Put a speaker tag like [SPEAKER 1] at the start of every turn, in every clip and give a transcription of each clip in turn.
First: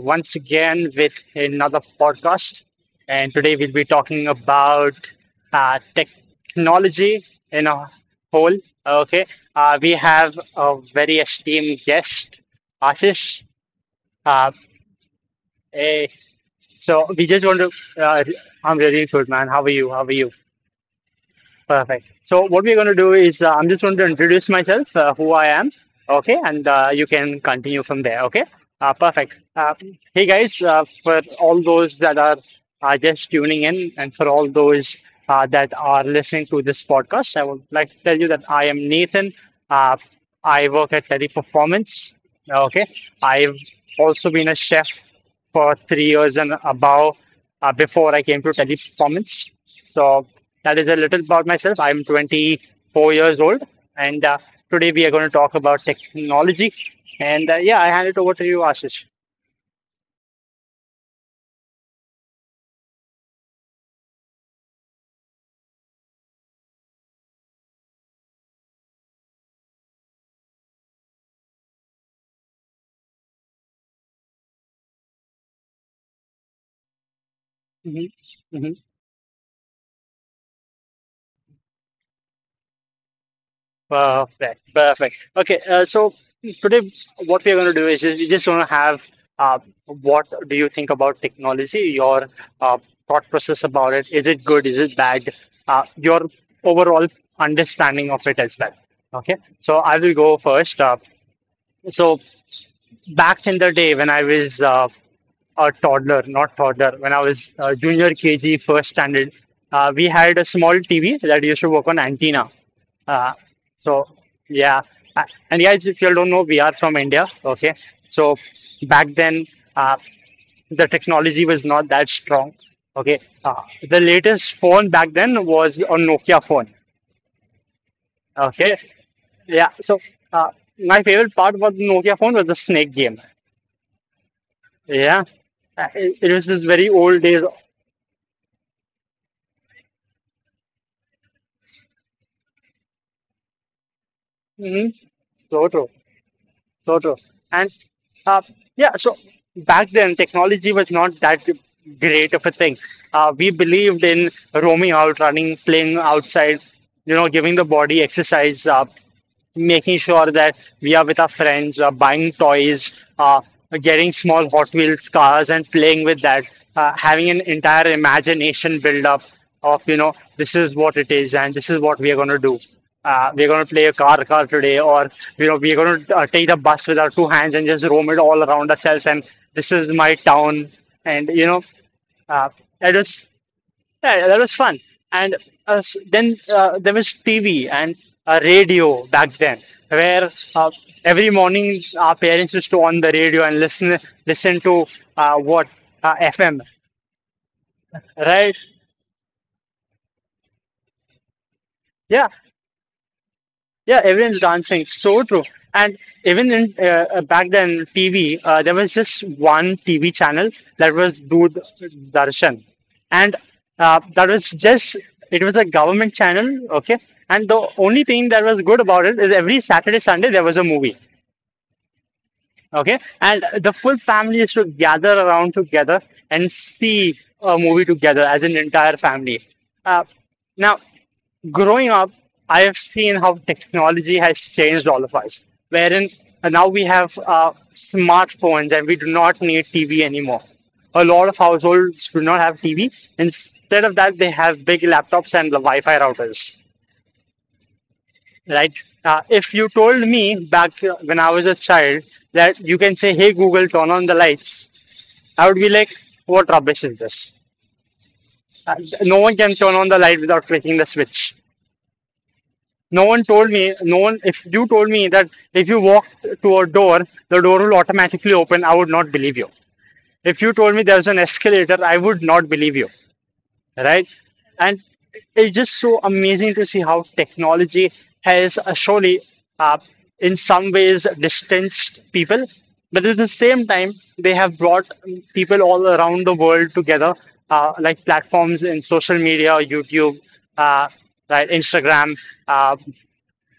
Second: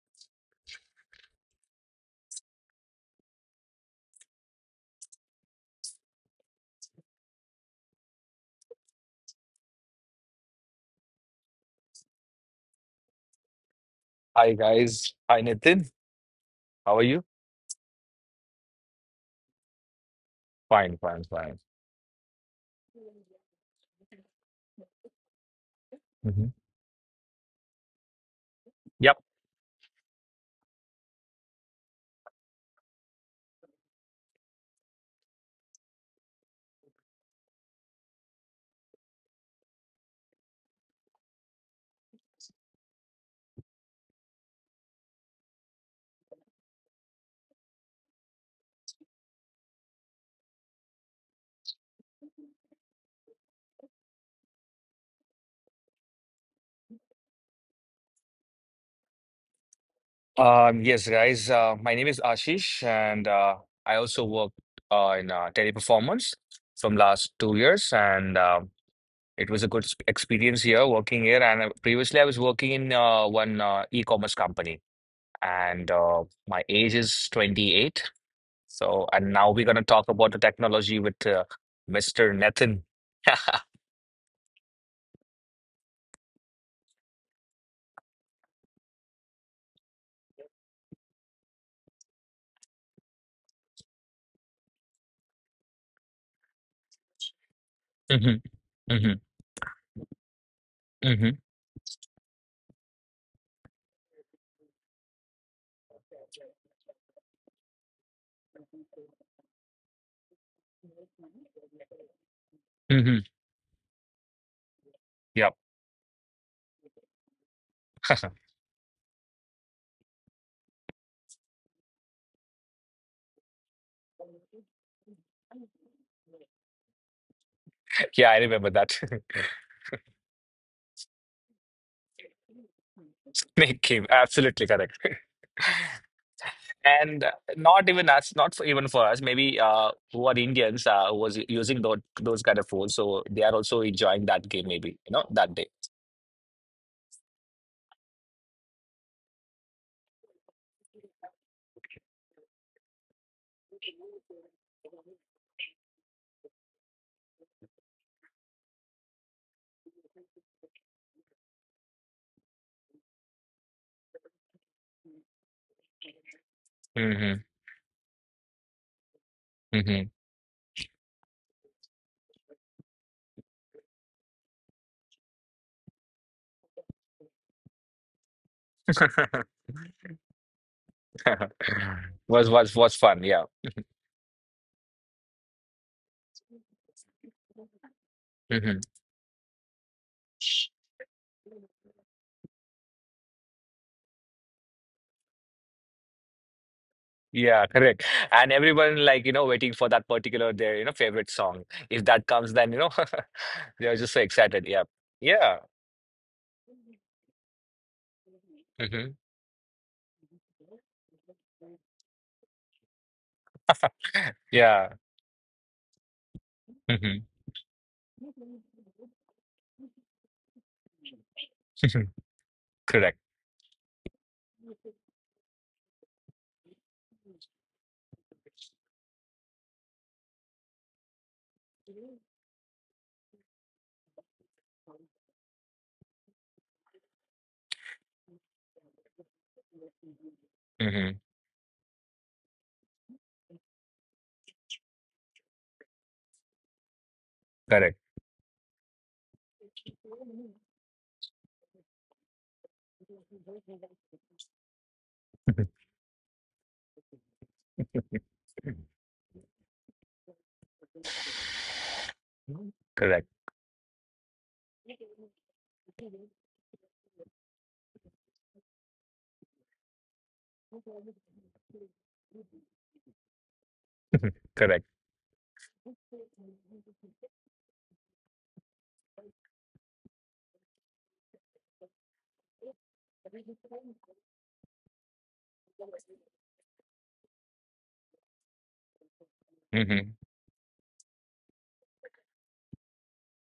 [SPEAKER 1] once again with another podcast. And today we'll be talking about technology in a whole. Okay. We have a very esteemed guest, Ashish. Uh,
[SPEAKER 2] Hi guys. Hi Nitin.
[SPEAKER 1] eh,
[SPEAKER 2] How are
[SPEAKER 1] so
[SPEAKER 2] you?
[SPEAKER 1] we just want to, uh, I'm really good, man. How are you? How are you?
[SPEAKER 2] Fine, fine, fine.
[SPEAKER 1] Perfect. So what we're going to do is I'm just going to introduce myself, who I am, okay,
[SPEAKER 2] Mhm.
[SPEAKER 1] and you can continue from there, okay?
[SPEAKER 2] Yep.
[SPEAKER 1] Perfect. Hey guys, for all those that are just tuning in, and for all those that are listening to this podcast, I would like to tell you that I am Nathan. Uh, I work at Teddy Performance. Okay, I've also been a chef for 3 years and above before I came to Teleperformance. So that is a little about myself. I'm 24 years old, and today we are going to talk about technology. And yeah, I hand it over to you, Ashish.
[SPEAKER 2] Yes, guys. My name is Ashish, and I also work in teleperformance from last 2 years, and it was a good experience here working here. And previously, I was working in one e-commerce company, and my age is 28.
[SPEAKER 1] hmm
[SPEAKER 2] So, and now we're gonna talk about the technology with Mr. Nathan.
[SPEAKER 1] Perfect, perfect. Okay, so today what we are going to do is just, we just want to have uh, what do you think about technology? Your uh, thought process about it. Is it good? Is it bad? Your overall understanding of it
[SPEAKER 2] hmm
[SPEAKER 1] as well.
[SPEAKER 2] hmm
[SPEAKER 1] Okay, so I will go first.
[SPEAKER 2] hmm
[SPEAKER 1] So back in the day when I was a toddler, not toddler, when I was junior KG, first standard, we had a small TV that used to work on antenna.
[SPEAKER 2] hmm
[SPEAKER 1] Uh, so yeah, Uh, and guys, if you all don't know, we are from India. Okay, so back then, uh, the technology was not that strong. Okay, uh, the latest phone back then was a Nokia phone.
[SPEAKER 2] Yeah, I remember
[SPEAKER 1] Okay,
[SPEAKER 2] that.
[SPEAKER 1] yeah. So uh, my favorite part about the Nokia phone was the snake game.
[SPEAKER 2] Snake game, absolutely correct.
[SPEAKER 1] Yeah, it was this very old
[SPEAKER 2] And
[SPEAKER 1] days.
[SPEAKER 2] not even us, not for, even for us, maybe who are Indians who was using those kind of phones. So they are also enjoying that game,
[SPEAKER 1] Mhm.
[SPEAKER 2] maybe, you know, that
[SPEAKER 1] So
[SPEAKER 2] day.
[SPEAKER 1] true. So true. And uh, yeah, so back then technology was not that great of a thing. We believed in roaming out, running, playing outside, you know, giving the body exercise. Making sure that we are with our friends, buying toys, uh, getting small Hot Wheels cars and playing with that, having an
[SPEAKER 2] Hmm
[SPEAKER 1] entire imagination build up of, you
[SPEAKER 2] hmm
[SPEAKER 1] know, this is what it is and this is what we are going to do. We're going to play a car car today, or you know, we're going to take the bus with our two hands and just roam it all around ourselves. And this is my town, and you know, uh,
[SPEAKER 2] Was was
[SPEAKER 1] I
[SPEAKER 2] was
[SPEAKER 1] just
[SPEAKER 2] fun, yeah.
[SPEAKER 1] yeah, yeah, that was fun. And then there was TV and
[SPEAKER 2] hmm
[SPEAKER 1] radio back then, where every morning our parents used to on the radio and listen to what FM,
[SPEAKER 2] Yeah, correct. And
[SPEAKER 1] right?
[SPEAKER 2] everyone like, you know, waiting for that particular their, you know, favorite song. If
[SPEAKER 1] Yeah.
[SPEAKER 2] that comes, then, you know, they're
[SPEAKER 1] Yeah,
[SPEAKER 2] just so
[SPEAKER 1] everyone's
[SPEAKER 2] excited.
[SPEAKER 1] dancing.
[SPEAKER 2] Yeah.
[SPEAKER 1] So true.
[SPEAKER 2] Yeah.
[SPEAKER 1] And even in back then, TV, there was
[SPEAKER 2] hmm
[SPEAKER 1] just one TV channel that was Dood Darshan, and that was
[SPEAKER 2] Yeah.
[SPEAKER 1] just it was a government channel. Okay,
[SPEAKER 2] hmm
[SPEAKER 1] and the only thing that was good about it is every Saturday, Sunday there was a movie. Okay,
[SPEAKER 2] Correct.
[SPEAKER 1] and the full family used to gather around together and see a movie together as an entire family. Uh, now growing up, I have seen how technology has changed all of us, wherein now we have smartphones and we do not need TV anymore. A
[SPEAKER 2] Hmm
[SPEAKER 1] lot of households do not have TV. Instead of that, they have big laptops and the Wi-Fi routers,
[SPEAKER 2] Correct.
[SPEAKER 1] right? If you told me back when I was a child that you can say, "Hey Google, turn on the lights," I would be
[SPEAKER 2] Mhm.
[SPEAKER 1] like, "What rubbish is this?" Uh, no one can turn on the light without clicking the switch. No one
[SPEAKER 2] Correct.
[SPEAKER 1] told me, no one, if you told me that if you walk to a door, the door will automatically open, I would not believe you. If you told me there's an escalator, I would not believe you, right? And
[SPEAKER 2] Correct.
[SPEAKER 1] it's just so amazing to see how technology has surely, uh, in some ways, distanced people, but at the same time, they have brought people all around the world together, like platforms in social media,
[SPEAKER 2] Hmm
[SPEAKER 1] YouTube, uh, right, Instagram. Uh,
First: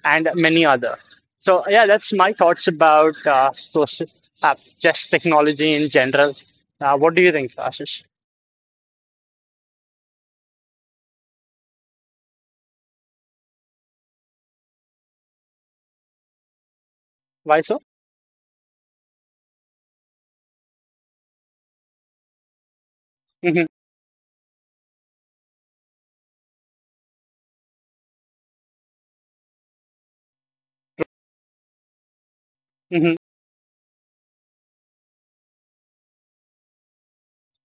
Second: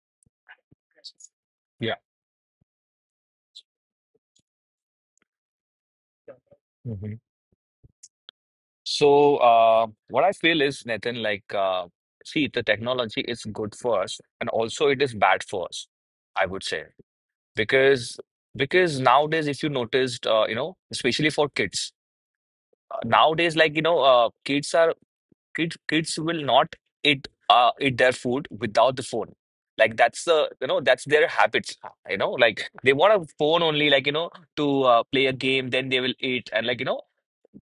[SPEAKER 1] and many other. So yeah,
[SPEAKER 2] Yeah.
[SPEAKER 1] that's my thoughts about just technology in general.
[SPEAKER 2] hmm
[SPEAKER 1] What do you think, Ashish?
[SPEAKER 2] So, what I feel is, Nathan, see, the technology is good for us, and also it is bad for us, I would say,
[SPEAKER 1] Why so?
[SPEAKER 2] because because nowadays, if you noticed, you know, especially for kids, nowadays,
[SPEAKER 1] hmm
[SPEAKER 2] like, you know, kids are kids kids will not eat eat their food without the phone, like that's the you know, that's their habits, you know, like they
[SPEAKER 1] hmm
[SPEAKER 2] want a phone only, like you know, to play a game, then they will eat, and like you know,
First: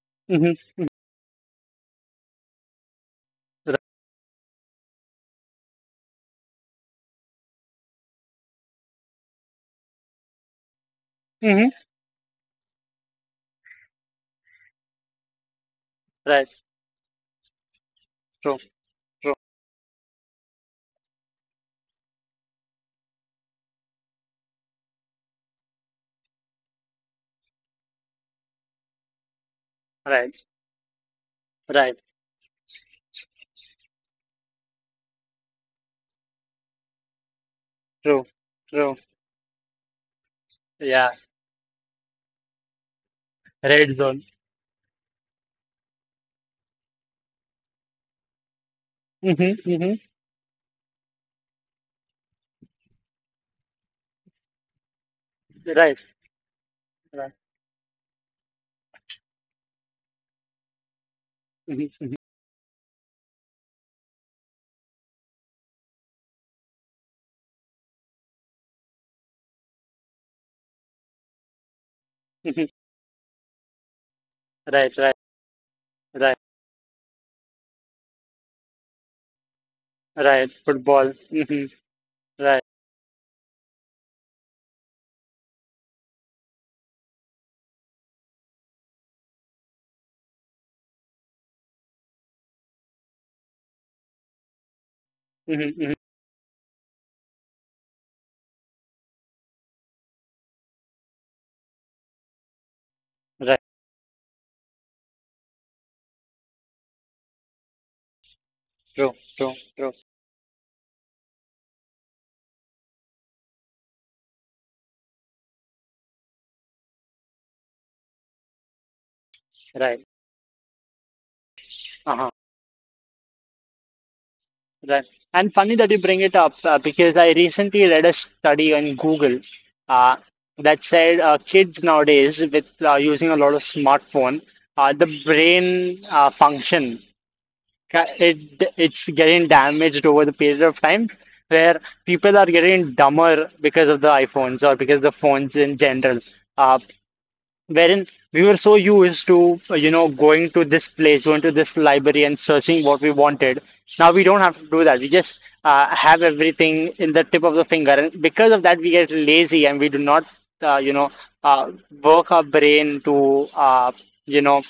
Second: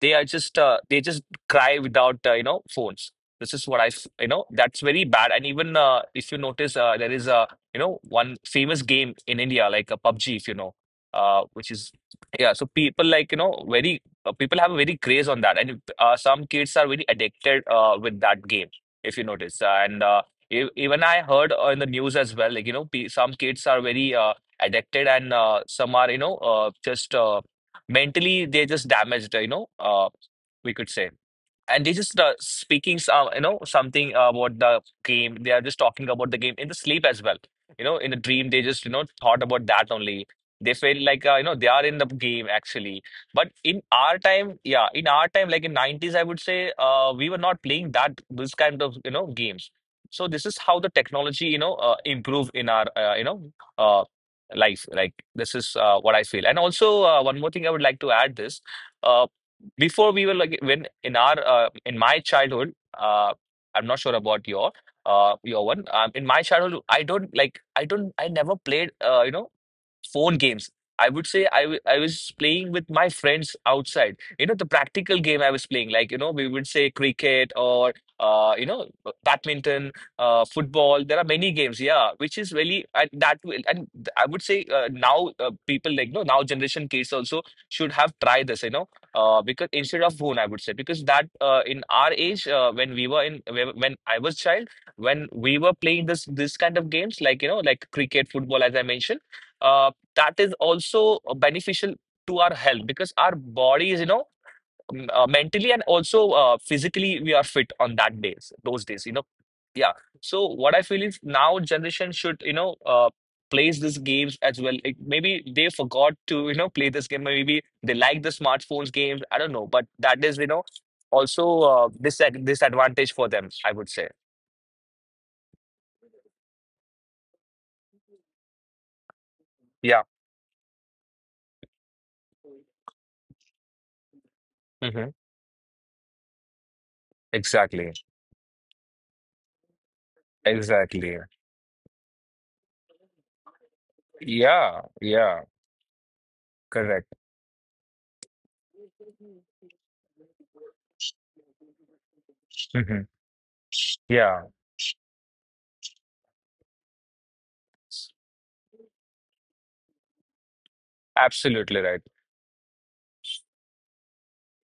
[SPEAKER 2] they are
[SPEAKER 1] hmm
[SPEAKER 2] just they just cry without you know, phones. This is
[SPEAKER 1] Right.
[SPEAKER 2] what you know, that's very bad. And even if you notice, there is a, you know, one famous game in India like a PUBG, if you know,
[SPEAKER 1] hmm
[SPEAKER 2] which is, yeah. So people like, you know, very people have a very craze on that, and some
[SPEAKER 1] Right.
[SPEAKER 2] kids are very addicted with that
[SPEAKER 1] True.
[SPEAKER 2] game, if you
[SPEAKER 1] True.
[SPEAKER 2] notice. And even I heard in the news as well, like you know, pe some kids are very addicted, and some are, you know, just mentally they're just damaged, you know,
[SPEAKER 1] Right.
[SPEAKER 2] we could say, and they
[SPEAKER 1] Right.
[SPEAKER 2] just speaking some, you know, something about the game, they are just talking about the game in the sleep as well, you know, in the
[SPEAKER 1] True.
[SPEAKER 2] dream they just, you
[SPEAKER 1] True.
[SPEAKER 2] know, thought about that only. They feel
[SPEAKER 1] Yeah.
[SPEAKER 2] like you know, they are in the game actually. But in
[SPEAKER 1] Red
[SPEAKER 2] our
[SPEAKER 1] zone.
[SPEAKER 2] time, yeah, in our time like in 90's, I would say we were not playing that, this kind of, you know,
[SPEAKER 1] hmm
[SPEAKER 2] games.
[SPEAKER 1] hmm
[SPEAKER 2] So this is how the technology, you know, improve in our you know, life, like this is
[SPEAKER 1] Right.
[SPEAKER 2] what I feel. And also
[SPEAKER 1] Right.
[SPEAKER 2] one more thing I would like to add this. uh, Before we were like when in our
[SPEAKER 1] hmm
[SPEAKER 2] in
[SPEAKER 1] hmm
[SPEAKER 2] my childhood, uh I'm not sure about your one. In my childhood, I don't, I never played you know phone games. I would say I was
[SPEAKER 1] hmm
[SPEAKER 2] playing with my friends outside. You know, the
[SPEAKER 1] Right. Right.
[SPEAKER 2] practical game I was playing, like, you know,
[SPEAKER 1] Right.
[SPEAKER 2] we would say cricket or, you know, badminton,
[SPEAKER 1] Right.
[SPEAKER 2] football.
[SPEAKER 1] Football.
[SPEAKER 2] There are many games, yeah, which is
[SPEAKER 1] Right.
[SPEAKER 2] really, and that will, and I would say now people like, no, now generation kids also should have tried this, you know, because instead of phone, I would say, because that in our age, when we were in, when I was child, when we
[SPEAKER 1] hmm
[SPEAKER 2] were
[SPEAKER 1] hmm
[SPEAKER 2] playing this, this kind of games, like, you know, like cricket, football, as I mentioned. uh, that is also beneficial to our health, because our
[SPEAKER 1] Right.
[SPEAKER 2] body is, you know, mentally and also physically we are fit on that days, those days,
[SPEAKER 1] True.
[SPEAKER 2] you know.
[SPEAKER 1] True. True.
[SPEAKER 2] Yeah. So what I feel is, now generation should, you know, plays these games as well, like maybe they forgot to, you know, play this game, maybe they like the smartphones games, I don't know, but
[SPEAKER 1] Right.
[SPEAKER 2] that is, you know, also this
[SPEAKER 1] Uh-huh.
[SPEAKER 2] disadvantage for them, I would say.
[SPEAKER 1] Right. And funny that you bring it up because I recently read a study on Google
[SPEAKER 2] Yeah.
[SPEAKER 1] uh, that said kids nowadays, with using a lot of smartphone,
[SPEAKER 2] hmm
[SPEAKER 1] the brain function
[SPEAKER 2] Exactly.
[SPEAKER 1] it's getting damaged over the period of
[SPEAKER 2] Exactly.
[SPEAKER 1] time, where people are getting dumber because of the iPhones or
[SPEAKER 2] Yeah.
[SPEAKER 1] because of the
[SPEAKER 2] Yeah.
[SPEAKER 1] phones in general. Uh,
[SPEAKER 2] Correct.
[SPEAKER 1] wherein we were so used to, you know, going to this place, going to this library and searching what
[SPEAKER 2] Hmm
[SPEAKER 1] we wanted. Now we don't
[SPEAKER 2] Yeah.
[SPEAKER 1] have to do that. We just have everything in the tip of the finger. And because of that, we get lazy and we do not, you know, uh,
[SPEAKER 2] Absolutely right.
[SPEAKER 1] work our brain to, you know,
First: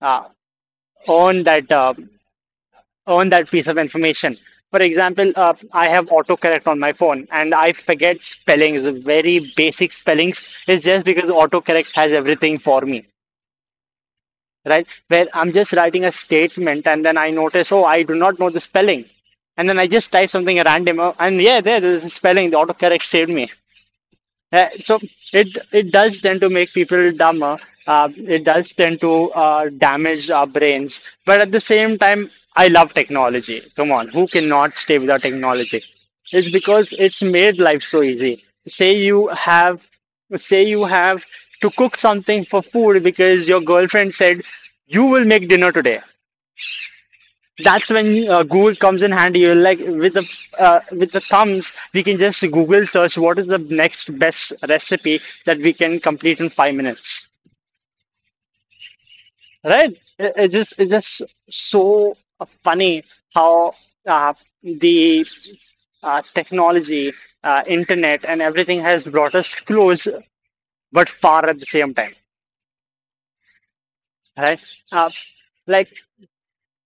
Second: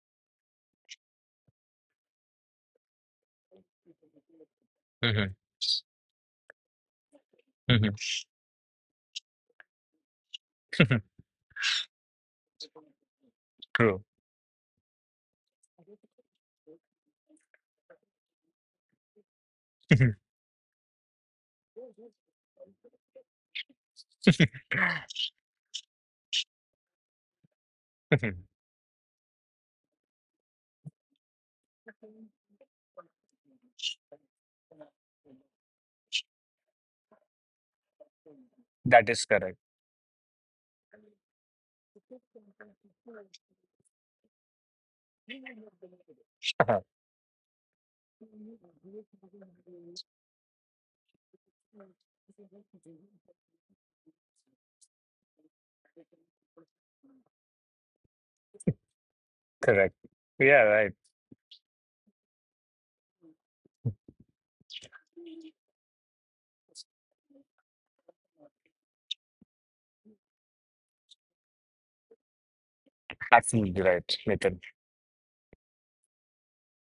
[SPEAKER 1] uh, earn that, uh, earn that piece of information. For example,
[SPEAKER 2] Mhm,
[SPEAKER 1] I have autocorrect on my phone and I
[SPEAKER 2] mhm.
[SPEAKER 1] forget spellings, very basic spellings. It's just because autocorrect has everything for me,
[SPEAKER 2] True.
[SPEAKER 1] right? Where I'm just writing a statement and then I notice, oh, I do not know the spelling. And then I just
[SPEAKER 2] Mhm,
[SPEAKER 1] type something random and yeah, there's a spelling. The autocorrect saved me. So it does tend to make people dumber. It
[SPEAKER 2] mhm.
[SPEAKER 1] does tend to damage our brains. But at the same time, I love technology. Come on, who cannot stay without technology? It's because it's made life so easy.
[SPEAKER 2] That is correct.
[SPEAKER 1] Say you have to cook something for food because your girlfriend said you will make dinner today. That's when Google comes in handy. You're like with the thumbs, we can just Google search what is the next best recipe that we can complete in 5 minutes. Right?
[SPEAKER 2] Correct.
[SPEAKER 1] It, it
[SPEAKER 2] Yeah,
[SPEAKER 1] just it's
[SPEAKER 2] right.
[SPEAKER 1] just so funny how uh, the technology, internet, and everything has brought us close but far at the same time.
[SPEAKER 2] Absolutely right,
[SPEAKER 1] Right?
[SPEAKER 2] Nathan.
[SPEAKER 1] Uh, like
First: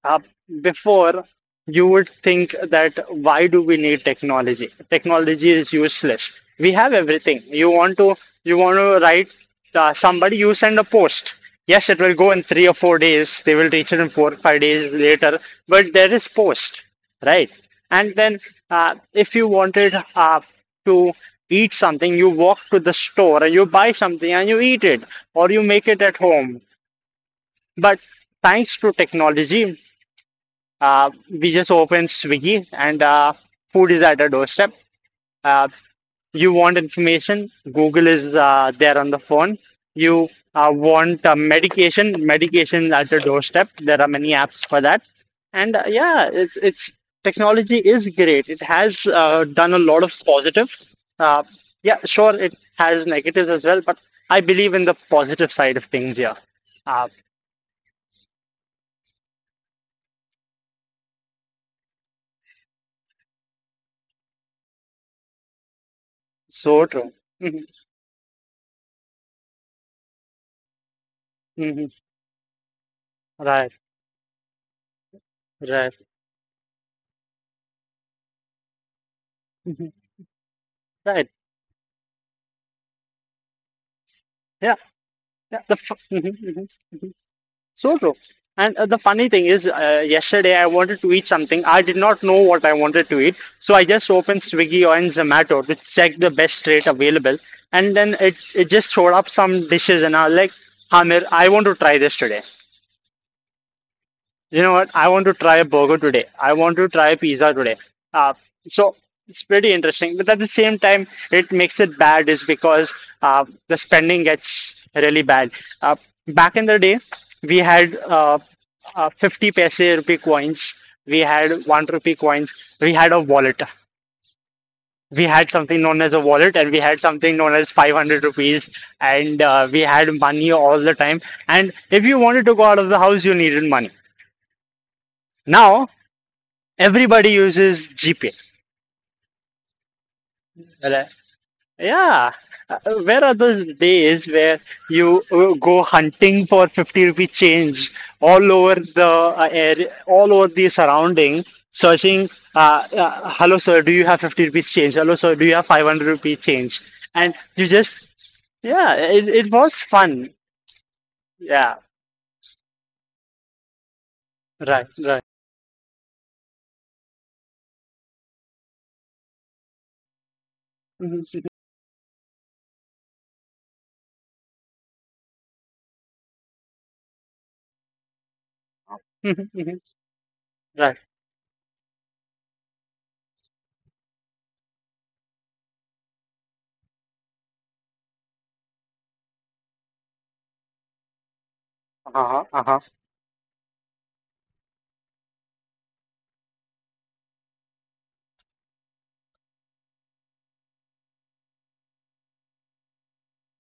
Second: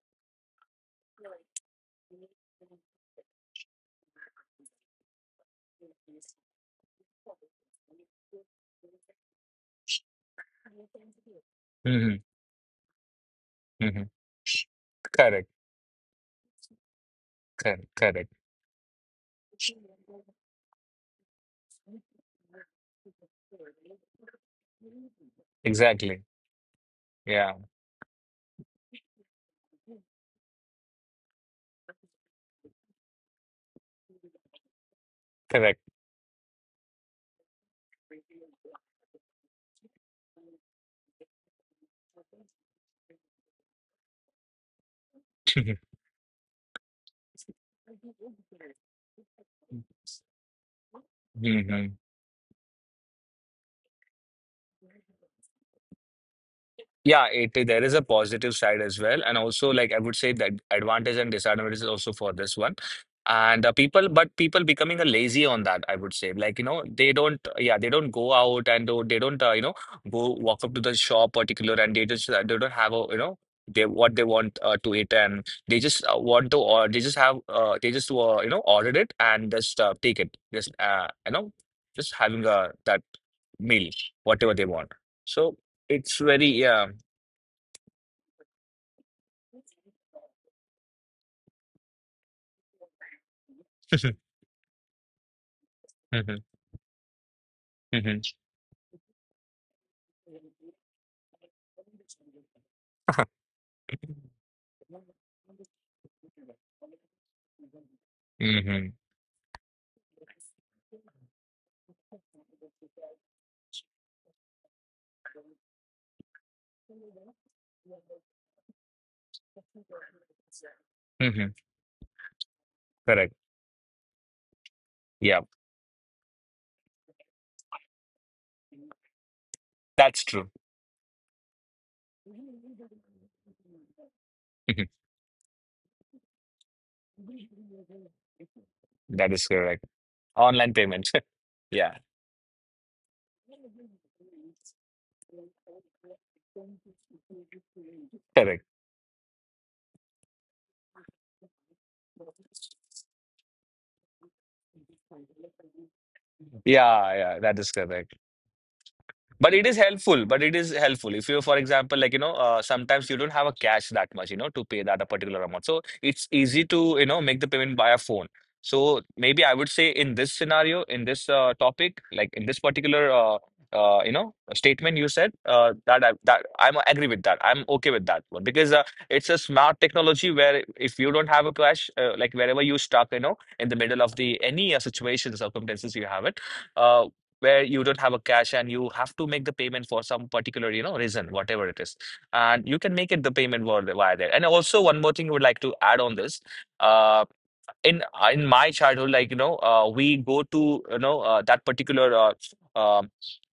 [SPEAKER 1] Uh, before, you would think that why do we need technology? Technology is useless. We have everything. You want to write somebody, you send a post. Yes, it will
[SPEAKER 2] Mhm,
[SPEAKER 1] go in 3 or 4 days. They will reach it
[SPEAKER 2] mhm.
[SPEAKER 1] in 4 or 5 days later.
[SPEAKER 2] Correct.
[SPEAKER 1] But there is post, right?
[SPEAKER 2] Correct.
[SPEAKER 1] And
[SPEAKER 2] Correct.
[SPEAKER 1] then if you wanted to eat something, you walk to the store and you buy something and you eat it, or you make it at
[SPEAKER 2] Exactly.
[SPEAKER 1] home.
[SPEAKER 2] Yeah.
[SPEAKER 1] But thanks to technology we just open Swiggy and food is at our doorstep. Uh,
[SPEAKER 2] Correct.
[SPEAKER 1] you want information, Google is there on the phone. You want medication, medication at your doorstep. There are many apps for that. And yeah, it's technology is great. It has done a lot of positive. Uh,
[SPEAKER 2] Mhm.
[SPEAKER 1] yeah, sure, it has negatives as well, but I believe in the positive side of things. Yeah, uh,
[SPEAKER 2] Yeah, it there is a positive side as well, and also like I would say that advantage and disadvantage is also for this one, and people, but people becoming a lazy on that, I would say, like you know,
[SPEAKER 1] so
[SPEAKER 2] they
[SPEAKER 1] true.
[SPEAKER 2] don't,
[SPEAKER 1] hmm
[SPEAKER 2] yeah, they don't go out and they don't, you know, go walk up to the shop particular,
[SPEAKER 1] hmm
[SPEAKER 2] and they just they don't have a, you know,
[SPEAKER 1] Right,
[SPEAKER 2] they what they want to eat, and they
[SPEAKER 1] right.
[SPEAKER 2] just want to, or they just have they just you know, ordered it and just
[SPEAKER 1] Mhm.
[SPEAKER 2] take it, just
[SPEAKER 1] Right.
[SPEAKER 2] you know, just having that meal, whatever they
[SPEAKER 1] Yeah,
[SPEAKER 2] want, so.
[SPEAKER 1] yeah. The
[SPEAKER 2] It's very, yeah.
[SPEAKER 1] mhm. So true. And the funny thing is, yesterday I wanted to eat something. I did not know what I wanted to eat, so I just
[SPEAKER 2] Mhm,
[SPEAKER 1] opened Swiggy or in Zomato to check the
[SPEAKER 2] mhm,
[SPEAKER 1] best rate available, and then
[SPEAKER 2] mhm.
[SPEAKER 1] it just showed up some dishes, and I was like, Hamir, I want to try this today. You know what? I want to try a burger today. I want to try pizza today. Uh,
[SPEAKER 2] Mhm,
[SPEAKER 1] so it's pretty interesting. But at the same time, it makes it bad is because the spending gets really bad. Uh, back in the day, we had 50 paise rupee coins. We
[SPEAKER 2] mhm.
[SPEAKER 1] had 1 rupee coins. We had a
[SPEAKER 2] Correct.
[SPEAKER 1] wallet. We
[SPEAKER 2] Yeah,
[SPEAKER 1] had something known as a wallet and we had something known as 500 rupees. And we had
[SPEAKER 2] that's
[SPEAKER 1] money
[SPEAKER 2] true.
[SPEAKER 1] all the time. And if you wanted to go out of the house, you needed money.
[SPEAKER 2] Mhm.
[SPEAKER 1] Now, everybody uses GPay.
[SPEAKER 2] That is correct. Online
[SPEAKER 1] Right?
[SPEAKER 2] payments. Yeah,
[SPEAKER 1] Yeah. Uh, where are those days where you go hunting for 50 rupee change all
[SPEAKER 2] correct.
[SPEAKER 1] over the area, all over the surrounding, searching, hello sir, do you have 50 rupees change? Hello sir, do you have 500 rupee change?
[SPEAKER 2] Yeah,
[SPEAKER 1] And
[SPEAKER 2] yeah, that
[SPEAKER 1] you
[SPEAKER 2] is
[SPEAKER 1] just,
[SPEAKER 2] correct.
[SPEAKER 1] yeah, it
[SPEAKER 2] But it
[SPEAKER 1] was
[SPEAKER 2] is helpful.
[SPEAKER 1] fun.
[SPEAKER 2] But it is helpful. If you, for
[SPEAKER 1] Yeah,
[SPEAKER 2] example, like, you know, sometimes you don't have a cash that much, you know, to pay
[SPEAKER 1] right,
[SPEAKER 2] that a
[SPEAKER 1] right.
[SPEAKER 2] particular amount. So it's easy to, you know, make the payment via phone. So maybe I would say in this scenario, in
[SPEAKER 1] Mhm,
[SPEAKER 2] this topic, like in this particular, you know, statement you said, that I'm agree with that. I'm okay with that one because it's a
[SPEAKER 1] mhm, mhm,
[SPEAKER 2] smart technology where
[SPEAKER 1] Right.
[SPEAKER 2] if you don't have a cash, like wherever you stuck, you know, in the middle of the any situation circumstances you have it. uh, where you don't have a cash and you have to make the payment for some particular, you know, reason, whatever it is,
[SPEAKER 1] Uh-huh,
[SPEAKER 2] and
[SPEAKER 1] uh-huh.
[SPEAKER 2] you can make it the payment via there. And also one more thing I would like to add on this. Um, in in my childhood, like you know, we go to, you know, that particular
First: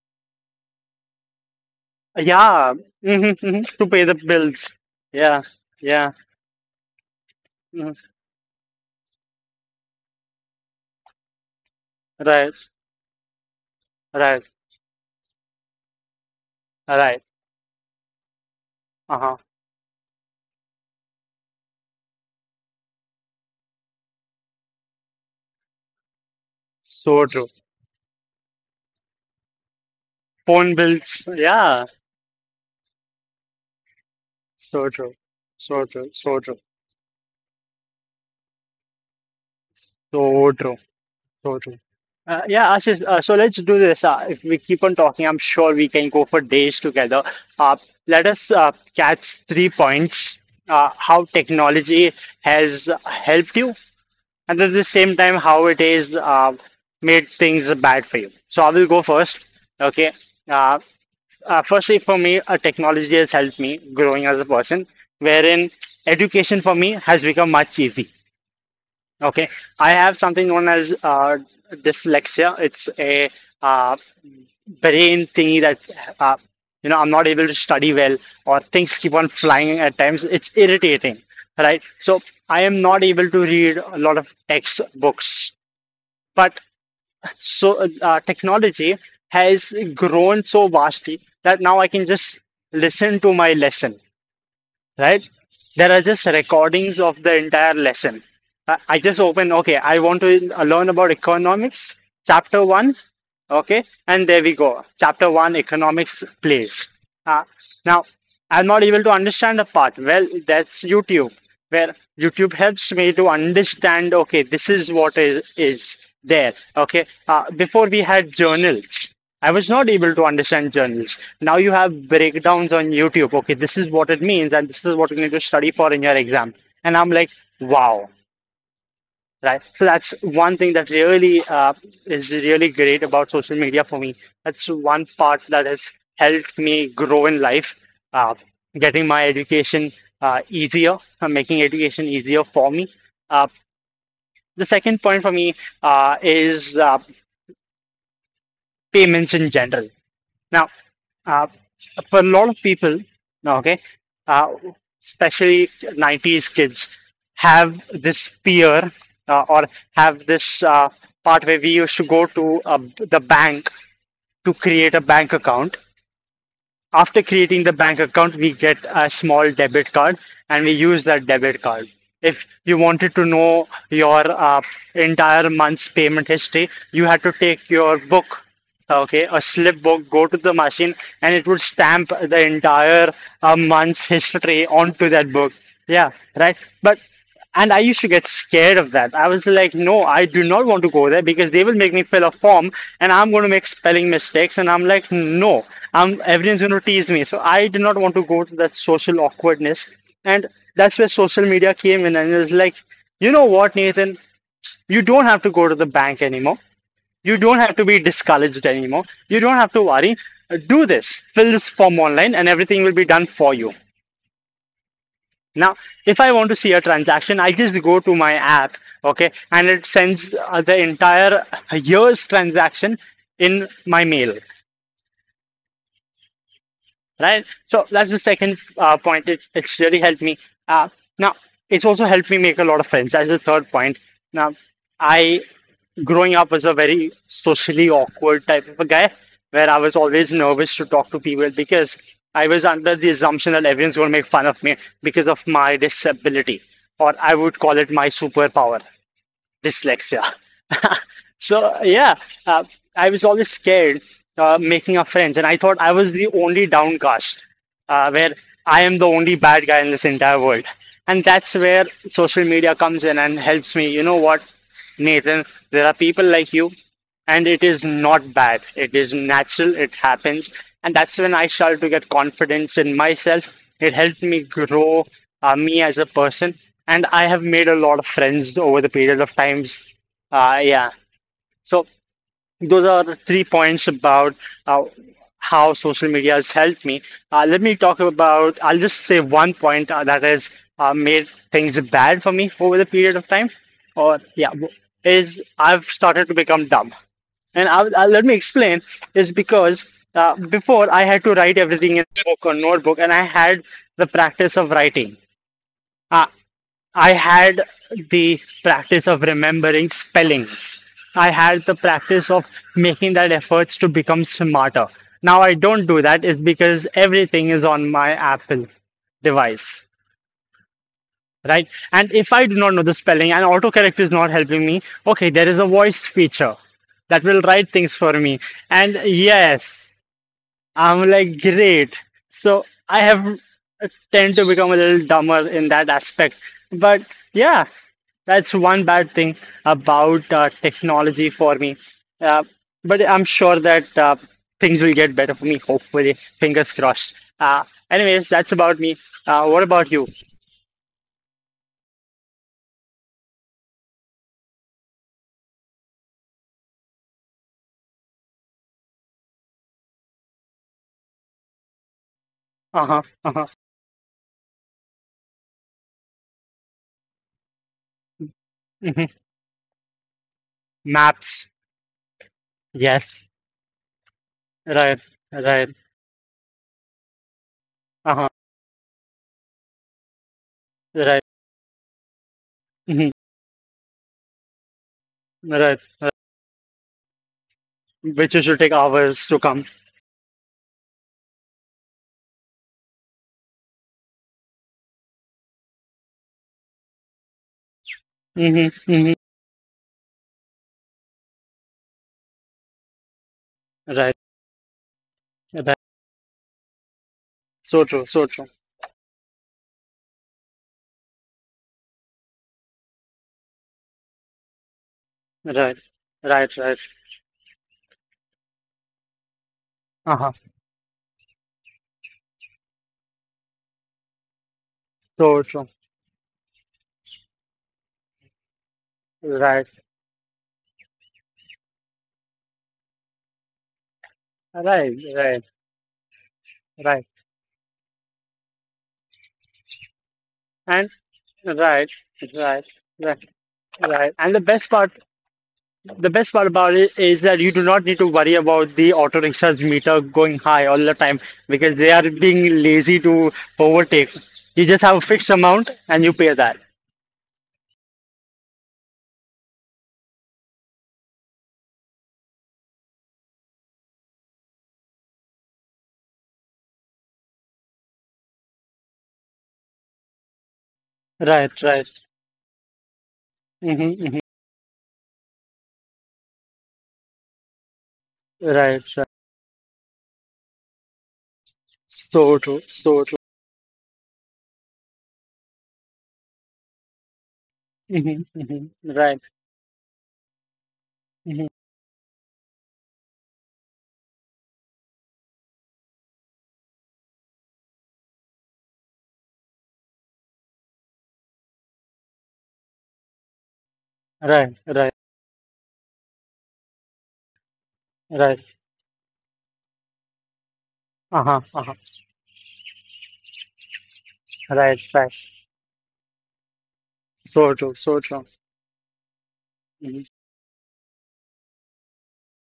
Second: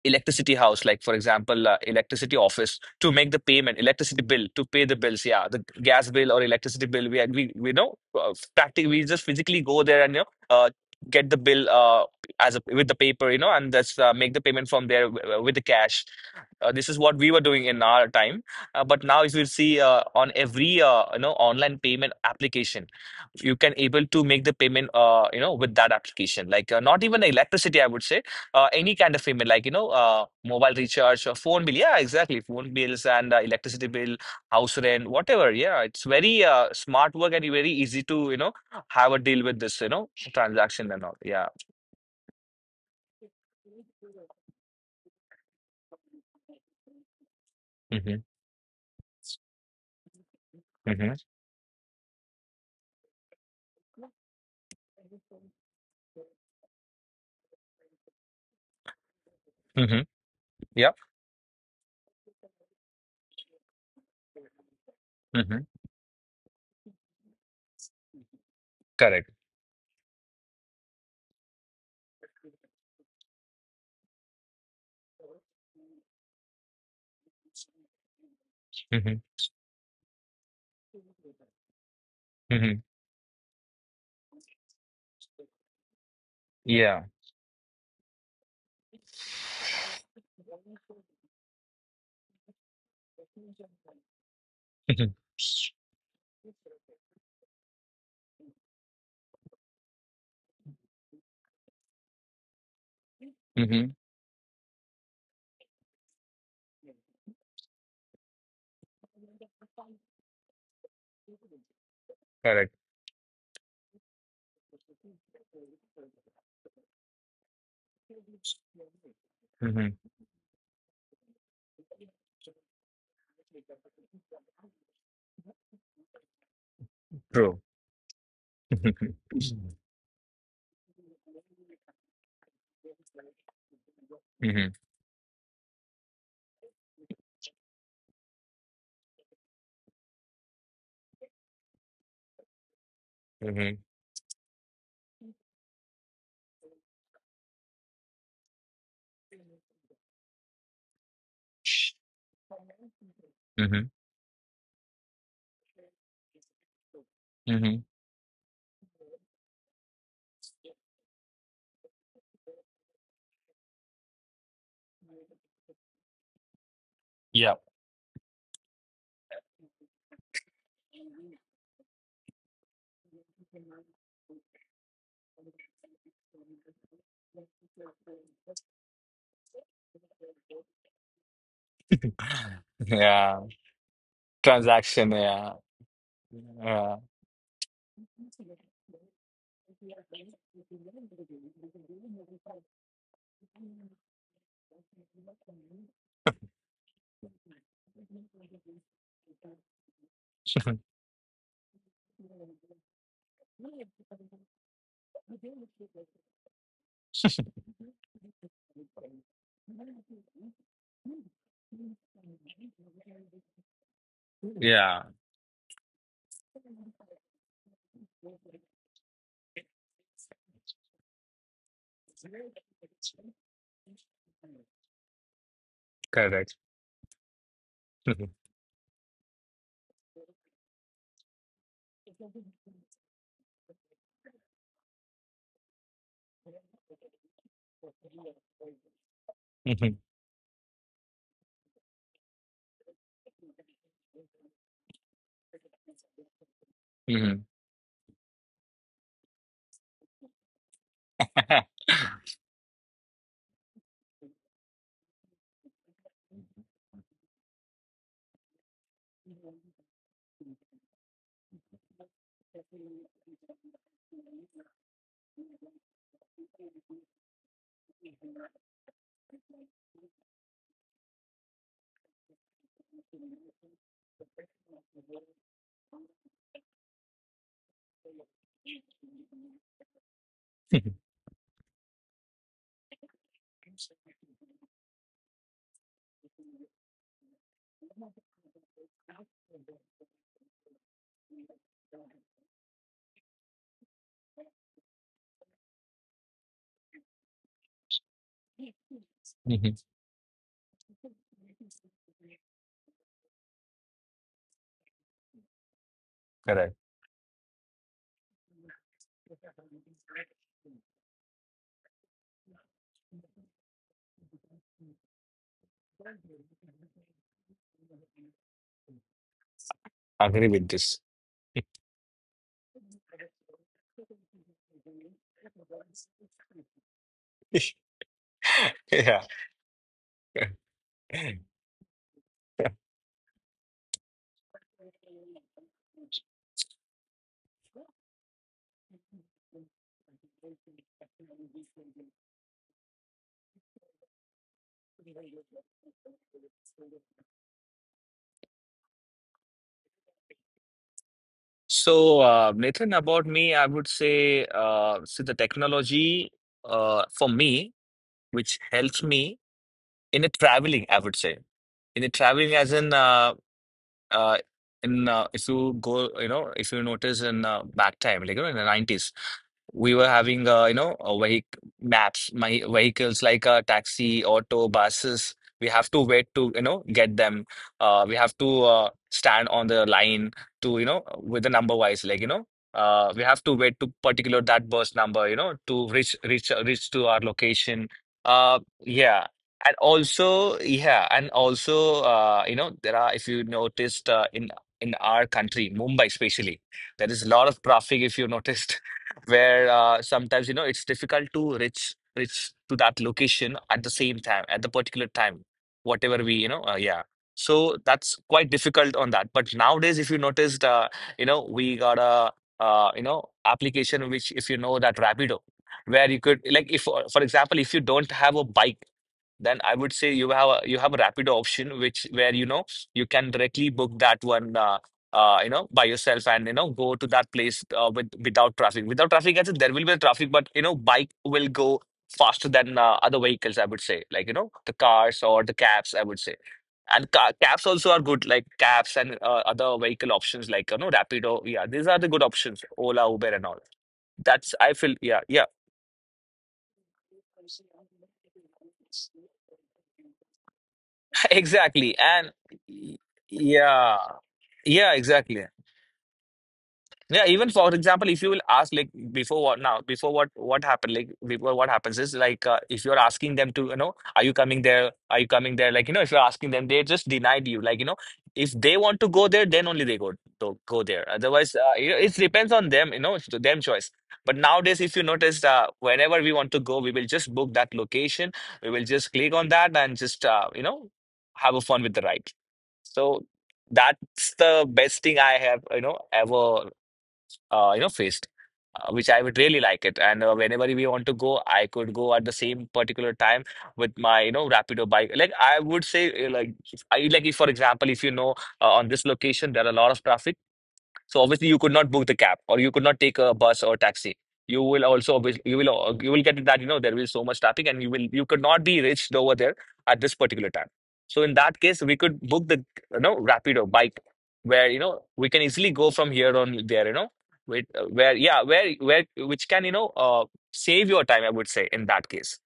[SPEAKER 2] electricity house, like for example, electricity
[SPEAKER 1] Yeah.
[SPEAKER 2] office to make the
[SPEAKER 1] Mhm,
[SPEAKER 2] payment,
[SPEAKER 1] To pay the
[SPEAKER 2] electricity bill to
[SPEAKER 1] bills.
[SPEAKER 2] pay the bills.
[SPEAKER 1] Yeah,
[SPEAKER 2] Yeah, the gas
[SPEAKER 1] yeah.
[SPEAKER 2] bill or electricity bill. We know,
[SPEAKER 1] mm-hmm.
[SPEAKER 2] practically we just physically go there and you know. Uh, get the bill
[SPEAKER 1] Right,
[SPEAKER 2] as a, with the paper, you know, and that's make the
[SPEAKER 1] right,
[SPEAKER 2] payment from there with the cash, this is what
[SPEAKER 1] right.
[SPEAKER 2] we were doing in our time. But now if
[SPEAKER 1] Uh-huh.
[SPEAKER 2] you see on every you know, online payment application, you can able to make the payment, you know, with that application, like not even
[SPEAKER 1] So true.
[SPEAKER 2] electricity I would say. Any kind of payment, like you know, mobile
[SPEAKER 1] Phone bills.
[SPEAKER 2] recharge or phone bill,
[SPEAKER 1] Yeah.
[SPEAKER 2] yeah exactly, phone bills, and electricity bill, house
[SPEAKER 1] So
[SPEAKER 2] rent,
[SPEAKER 1] true.
[SPEAKER 2] whatever. Yeah,
[SPEAKER 1] So
[SPEAKER 2] it's
[SPEAKER 1] true. So
[SPEAKER 2] very
[SPEAKER 1] true.
[SPEAKER 2] smart work and very easy to, you know, have a deal with this, you know,
[SPEAKER 1] So true.
[SPEAKER 2] transaction and all. Yeah.
[SPEAKER 1] So true. Yeah, Ashish, so let's do this. If we keep on talking, I'm sure we can go for days together. Uh,
[SPEAKER 2] Mm-hmm.
[SPEAKER 1] Let us catch three points,
[SPEAKER 2] Mm-hmm.
[SPEAKER 1] how technology has helped you, and at the same time, how it is made things bad for you. So I will go first.
[SPEAKER 2] hmm
[SPEAKER 1] Okay. Uh.
[SPEAKER 2] Yeah.
[SPEAKER 1] Firstly, for me, technology has helped me growing as a person,
[SPEAKER 2] Mm-hmm.
[SPEAKER 1] wherein education for me has become much easy.
[SPEAKER 2] Correct.
[SPEAKER 1] Okay, I have something known as dyslexia. It's a uh, brain thingy that uh, I'm not able to study well, or things
[SPEAKER 2] Mm-hmm.
[SPEAKER 1] keep on flying at times. It's irritating, right? So I
[SPEAKER 2] Mm-hmm.
[SPEAKER 1] am not able to read a lot of textbooks, but
[SPEAKER 2] Yeah.
[SPEAKER 1] so technology has grown so vastly that now I can just listen to my lesson,
[SPEAKER 2] Mm-hmm.
[SPEAKER 1] right? There are just recordings of the entire lesson. I just open, okay, I want to learn about economics, chapter one, okay,
[SPEAKER 2] hmm
[SPEAKER 1] and there we go. Chapter one, economics plays. Uh, Now, I'm not able to understand a part. Well, that's YouTube, where YouTube
[SPEAKER 2] Correct.
[SPEAKER 1] helps me to understand, okay, this is what is there, okay. Before we had journals. I was not
[SPEAKER 2] Mm-hmm.
[SPEAKER 1] able to understand journals. Now you have breakdowns on YouTube. Okay, this is what it means, and this is what you need to study for in your exam. And I'm like,
[SPEAKER 2] True.
[SPEAKER 1] wow,
[SPEAKER 2] Mm-hmm.
[SPEAKER 1] right? So that's one thing that really is really great about social media for me. That's one part that has helped me grow in life, uh, getting my education easier, making education easier for me. Uh,
[SPEAKER 2] Mm-hmm.
[SPEAKER 1] the second point for me is payments in general. Now, uh, for a lot of people, okay,
[SPEAKER 2] Mm-hmm.
[SPEAKER 1] uh, especially 90s kids,
[SPEAKER 2] Mm-hmm.
[SPEAKER 1] have this fear or have this part where we used to go to the bank to create a bank account. After creating the bank account, we get a small debit card and we use that debit card. If you wanted to know your entire month's payment history, you had to take your book, okay, a slip book, go to the machine, and it would stamp the entire
[SPEAKER 2] Yeah,
[SPEAKER 1] month's history
[SPEAKER 2] transaction.
[SPEAKER 1] onto that
[SPEAKER 2] Yeah,
[SPEAKER 1] book. Yeah, right.
[SPEAKER 2] yeah,
[SPEAKER 1] But and I used to get scared of that. I was like, no, I do not want to go there because they will make me fill a form and I'm going to make spelling mistakes. And I'm like, no, I'm everyone's going to tease me. So I did not want to go to that social awkwardness. And that's where social media came in and it was like, you know what, Nathan? You don't have to go to the bank anymore. You don't have to be discouraged anymore. You don't have to worry. Do this. Fill this form online and everything will be done for you.
[SPEAKER 2] yeah.
[SPEAKER 1] Now, if I want to see a transaction, I just go to my app, okay, and it sends the entire year's transaction in my mail,
[SPEAKER 2] Correct.
[SPEAKER 1] right? So that's the
[SPEAKER 2] Mhm.
[SPEAKER 1] second point. It's really helped me. Uh, Now it's also helped me make a lot of friends. That's the third point. Now, I growing up was a very socially awkward type of a guy where I was
[SPEAKER 2] Mhm.
[SPEAKER 1] always nervous to talk to people because I was under the assumption that everyone's going to make fun of me because of my disability, or I
[SPEAKER 2] Mhm.
[SPEAKER 1] would call it my superpower dyslexia. So yeah, uh, I was always scared making a friends, and I thought I was the only downcast, where I am the only bad guy in this entire world. And that's where social media comes in and helps me. You know what, Nathan? There are people like you and it is not bad. It is natural, it happens. And that's when I started to get confidence in myself. It helped me grow me as a person. And I have made a lot of friends over the period of times. Yeah. So those are the three points about uh, how social media has helped me. Let me talk about, I'll just say one point that has made things bad for me over the period of time, or yeah, is I've started to become dumb. And let me explain is
[SPEAKER 2] Mhm.
[SPEAKER 1] because before I had to write everything in a book or notebook, and I had the practice of writing. Uh,
[SPEAKER 2] Correct.
[SPEAKER 1] I had the practice of remembering spellings. I had the practice of making that efforts to become smarter. Now I don't do that is because everything is on my Apple device,
[SPEAKER 2] Agree with this.
[SPEAKER 1] right? And if I do not know the spelling and autocorrect is not helping me, okay, there is a voice feature that will write things for me. And
[SPEAKER 2] Yeah.
[SPEAKER 1] yes, I'm like, great. So I have tend to become a little dumber in that aspect. But yeah, that's one bad thing about technology for me. Uh, but I'm sure that things will get better for me, hopefully. Fingers crossed. Anyways, that's about me. What about you?
[SPEAKER 2] So, Nathan, about me, I would say, see the technology, for me, which helps me in a traveling, I would say. In the traveling as in
[SPEAKER 1] Uh-huh, uh-huh.
[SPEAKER 2] uh if you go, if you notice in back time, like in the 90s
[SPEAKER 1] hmm
[SPEAKER 2] we were having you know, a
[SPEAKER 1] Maps.
[SPEAKER 2] vehic maps, my vehicles
[SPEAKER 1] Yes.
[SPEAKER 2] like a taxi, auto,
[SPEAKER 1] Right,
[SPEAKER 2] buses. We
[SPEAKER 1] right.
[SPEAKER 2] have to wait to, you know, get them. We
[SPEAKER 1] Uh-huh,
[SPEAKER 2] have to stand on the line to, you know,
[SPEAKER 1] right.
[SPEAKER 2] with the number wise, like you know,
[SPEAKER 1] hmm
[SPEAKER 2] we have to wait to particular that bus number, you know,
[SPEAKER 1] Right,
[SPEAKER 2] to
[SPEAKER 1] right.
[SPEAKER 2] reach to our location.
[SPEAKER 1] Which should
[SPEAKER 2] uh,
[SPEAKER 1] take hours
[SPEAKER 2] yeah
[SPEAKER 1] to come.
[SPEAKER 2] and also yeah and also uh, you know, there are, if you noticed in our country, Mumbai especially, there is a lot of traffic if you
[SPEAKER 1] Hmm
[SPEAKER 2] noticed,
[SPEAKER 1] hmm
[SPEAKER 2] where sometimes, you know, it's difficult to reach to that location at the
[SPEAKER 1] Right,
[SPEAKER 2] same time, at the particular time,
[SPEAKER 1] right.
[SPEAKER 2] whatever we, you know, yeah. So
[SPEAKER 1] So true,
[SPEAKER 2] that's
[SPEAKER 1] so true.
[SPEAKER 2] quite difficult on that. But nowadays, if you noticed, you know, we got a you know, application, which if you know, that Rapido,
[SPEAKER 1] Right,
[SPEAKER 2] where you could
[SPEAKER 1] right,
[SPEAKER 2] like,
[SPEAKER 1] right.
[SPEAKER 2] if for example, if you don't have a bike, then I would say
[SPEAKER 1] Uh-huh.
[SPEAKER 2] you have a Rapido option, which, where you know, you can directly book that one,
[SPEAKER 1] So
[SPEAKER 2] you
[SPEAKER 1] true.
[SPEAKER 2] know, by yourself, and you know, go to that place with without traffic. Without traffic, as in
[SPEAKER 1] Right,
[SPEAKER 2] there will be traffic, but you know, bike will go faster than other vehicles, I would say, like you know, the
[SPEAKER 1] right,
[SPEAKER 2] cars or
[SPEAKER 1] right,
[SPEAKER 2] the cabs, I would say.
[SPEAKER 1] right.
[SPEAKER 2] And ca cabs also are good, like cabs and other vehicle options, like you
[SPEAKER 1] And
[SPEAKER 2] know, Rapido. Yeah, these
[SPEAKER 1] right,
[SPEAKER 2] are the good options,
[SPEAKER 1] right,
[SPEAKER 2] Ola,
[SPEAKER 1] right,
[SPEAKER 2] Uber, and all.
[SPEAKER 1] right. And the
[SPEAKER 2] That's,
[SPEAKER 1] best
[SPEAKER 2] I
[SPEAKER 1] part,
[SPEAKER 2] feel. Yeah, yeah,
[SPEAKER 1] the best part about it is that you do not need to worry about the auto rickshaws meter going high all the time because they
[SPEAKER 2] exactly,
[SPEAKER 1] are
[SPEAKER 2] and.
[SPEAKER 1] being
[SPEAKER 2] y-
[SPEAKER 1] lazy to
[SPEAKER 2] Yeah.
[SPEAKER 1] overtake. You just
[SPEAKER 2] Yeah,
[SPEAKER 1] have a fixed
[SPEAKER 2] exactly.
[SPEAKER 1] amount and you pay that.
[SPEAKER 2] Yeah, even for example, if you will ask like, before what now, before what happened, like before what happens is like, if you're asking them to, you know, are you coming there? Are you coming there? Like you know, if you're asking them, they just denied you. Like you know, if they want to go there, then only they go there. Otherwise,
[SPEAKER 1] Right,
[SPEAKER 2] you
[SPEAKER 1] right.
[SPEAKER 2] know, it depends on them. You know, it's to them
[SPEAKER 1] hmm
[SPEAKER 2] choice.
[SPEAKER 1] hmm
[SPEAKER 2] But nowadays, if you notice, whenever we want to go, we will just book that location. We
[SPEAKER 1] Right,
[SPEAKER 2] will
[SPEAKER 1] right.
[SPEAKER 2] just click on that and just, you know, have a fun with the ride.
[SPEAKER 1] So true, so true.
[SPEAKER 2] So that's the best thing I have, you know, ever you know,
[SPEAKER 1] Hmm
[SPEAKER 2] faced, which I would really like it. And whenever we want to go,
[SPEAKER 1] Hmm
[SPEAKER 2] I could go at the same particular time with my, you know, Rapido bike, like I would say, like I like, if for example, if you know, on this location there are a lot of traffic, so obviously you could not book the cab, or you could not take a bus or taxi.
[SPEAKER 1] Right,
[SPEAKER 2] You will
[SPEAKER 1] right,
[SPEAKER 2] also obviously, you will get that, you know, there will be so much traffic and you will, you could
[SPEAKER 1] right.
[SPEAKER 2] not be reached over there at this particular time. So in
[SPEAKER 1] Uh-huh,
[SPEAKER 2] that
[SPEAKER 1] uh-huh.
[SPEAKER 2] case, we could book the, you know, Rapido bike, where you
[SPEAKER 1] Right,
[SPEAKER 2] know,
[SPEAKER 1] right.
[SPEAKER 2] we can easily go from here on there, you know,
[SPEAKER 1] So
[SPEAKER 2] with
[SPEAKER 1] true, so
[SPEAKER 2] where
[SPEAKER 1] true.
[SPEAKER 2] yeah, where which can, you know,
[SPEAKER 1] Hmm
[SPEAKER 2] save your time, I would say, in that case.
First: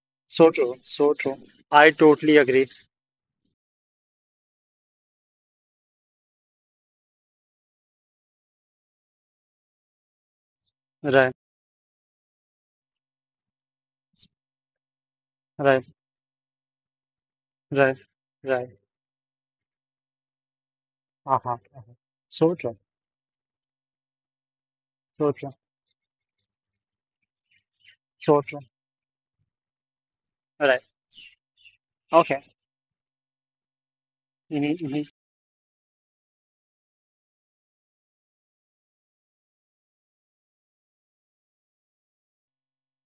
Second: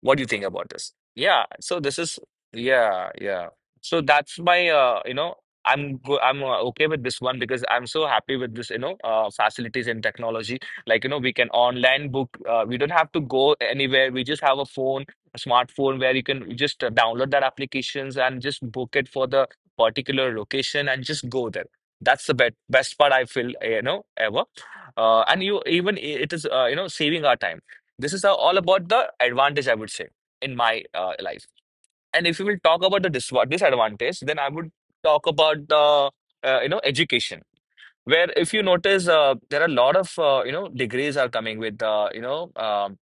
[SPEAKER 2] What do you think
[SPEAKER 1] So
[SPEAKER 2] about
[SPEAKER 1] true,
[SPEAKER 2] this?
[SPEAKER 1] so
[SPEAKER 2] Yeah,
[SPEAKER 1] true.
[SPEAKER 2] so
[SPEAKER 1] I
[SPEAKER 2] this is,
[SPEAKER 1] totally agree.
[SPEAKER 2] yeah, yeah. So that's my, you know, I'm okay with this one, because I'm so happy with this, you know, facilities and technology. Like, you know, we
[SPEAKER 1] Right.
[SPEAKER 2] can online book. We don't have to go anywhere. We just have a phone, a
[SPEAKER 1] Right.
[SPEAKER 2] smartphone, where you can just download that
[SPEAKER 1] Right,
[SPEAKER 2] applications and just
[SPEAKER 1] right.
[SPEAKER 2] book it for the particular location and just go
[SPEAKER 1] Uh-huh,
[SPEAKER 2] there.
[SPEAKER 1] uh-huh.
[SPEAKER 2] That's the best
[SPEAKER 1] So true,
[SPEAKER 2] best part I feel, eh, you know, ever.
[SPEAKER 1] so
[SPEAKER 2] And
[SPEAKER 1] true,
[SPEAKER 2] you even it is, you know, saving our time. This is
[SPEAKER 1] so
[SPEAKER 2] all
[SPEAKER 1] true.
[SPEAKER 2] about the advantage, I would say, in
[SPEAKER 1] Right.
[SPEAKER 2] my life. And if
[SPEAKER 1] Okay.
[SPEAKER 2] you will talk about the disadvantage, then I would
[SPEAKER 1] Mm-hmm, mm-hmm.
[SPEAKER 2] talk about the, you know, education, where if you notice, there are a lot of, you know, degrees are coming with, you know,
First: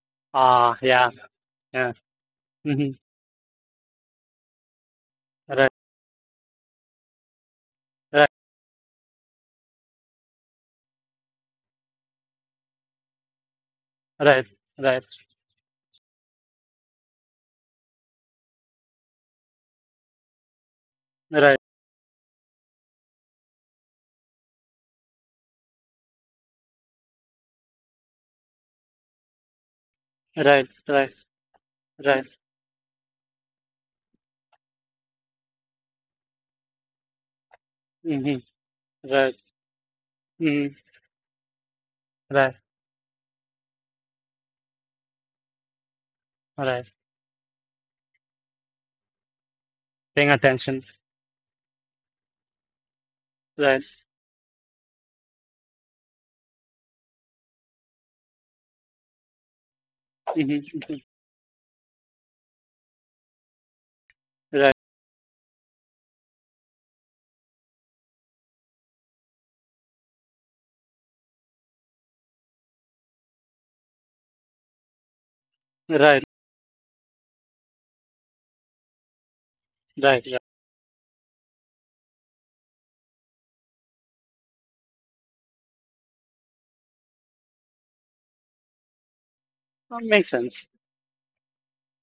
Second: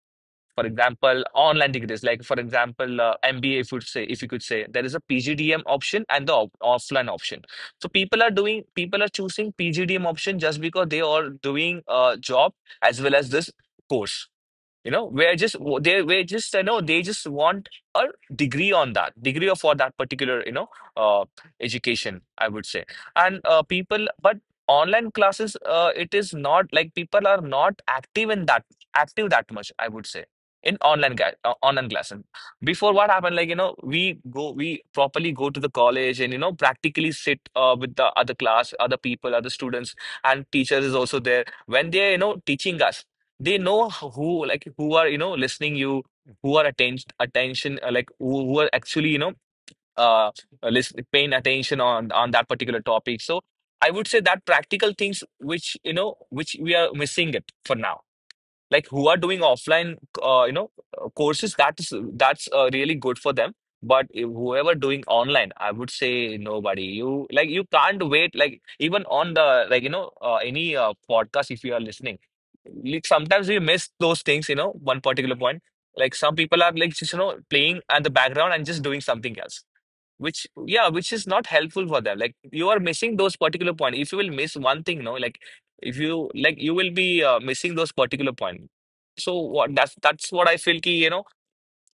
[SPEAKER 2] for
[SPEAKER 1] Ah, yeah,
[SPEAKER 2] example, online
[SPEAKER 1] yeah.
[SPEAKER 2] degrees, like for
[SPEAKER 1] Mm-hmm.
[SPEAKER 2] example, MBA. If you would say, if you could say, there is a PGDM
[SPEAKER 1] Right,
[SPEAKER 2] option and the op offline option. So people
[SPEAKER 1] right,
[SPEAKER 2] are doing, people are choosing PGDM option just because they are doing a job as well as this course,
[SPEAKER 1] right,
[SPEAKER 2] you
[SPEAKER 1] right,
[SPEAKER 2] know. We're just, you know, they just want a degree, on that degree of for that particular, you know, uh,
[SPEAKER 1] right,
[SPEAKER 2] education, I would say. And people, but online classes, it is not like people are not active in that, active that much, I would say,
[SPEAKER 1] right,
[SPEAKER 2] in
[SPEAKER 1] right,
[SPEAKER 2] online
[SPEAKER 1] right.
[SPEAKER 2] classes. Before what happened, like you know, we properly go to the college and, you know, practically sit with the
[SPEAKER 1] Mm-hmm.
[SPEAKER 2] other
[SPEAKER 1] Right.
[SPEAKER 2] people, other students. And
[SPEAKER 1] Mm-hmm.
[SPEAKER 2] teacher is also there when they are, you know,
[SPEAKER 1] Right,
[SPEAKER 2] teaching us. They know who, like who are, you know, listening you, who are
[SPEAKER 1] right.
[SPEAKER 2] attention attention like who are actually, you know,
[SPEAKER 1] Paying
[SPEAKER 2] uh
[SPEAKER 1] attention.
[SPEAKER 2] listen, paying attention on that particular topic. So
[SPEAKER 1] Right.
[SPEAKER 2] I would say that practical things, which you know, which we are missing it for now, like who are doing offline, you know,
[SPEAKER 1] Mm-hmm.
[SPEAKER 2] courses, that's really good for them. But if
[SPEAKER 1] Right,
[SPEAKER 2] whoever doing online, I would say, nobody you like you can't wait, like even on the, like you know, any podcast, if you are listening, like sometimes we miss those things, you know, one particular point, like
[SPEAKER 1] right,
[SPEAKER 2] some people are like just, you know, playing at the background and just doing something else,
[SPEAKER 1] right, yeah.
[SPEAKER 2] which yeah, which is not helpful for them, like you are missing those particular point. If you will miss one thing, no, like if you like, you will be, missing those particular point. So what,
[SPEAKER 1] That makes
[SPEAKER 2] that's what I
[SPEAKER 1] sense.
[SPEAKER 2] feel, ki, you know,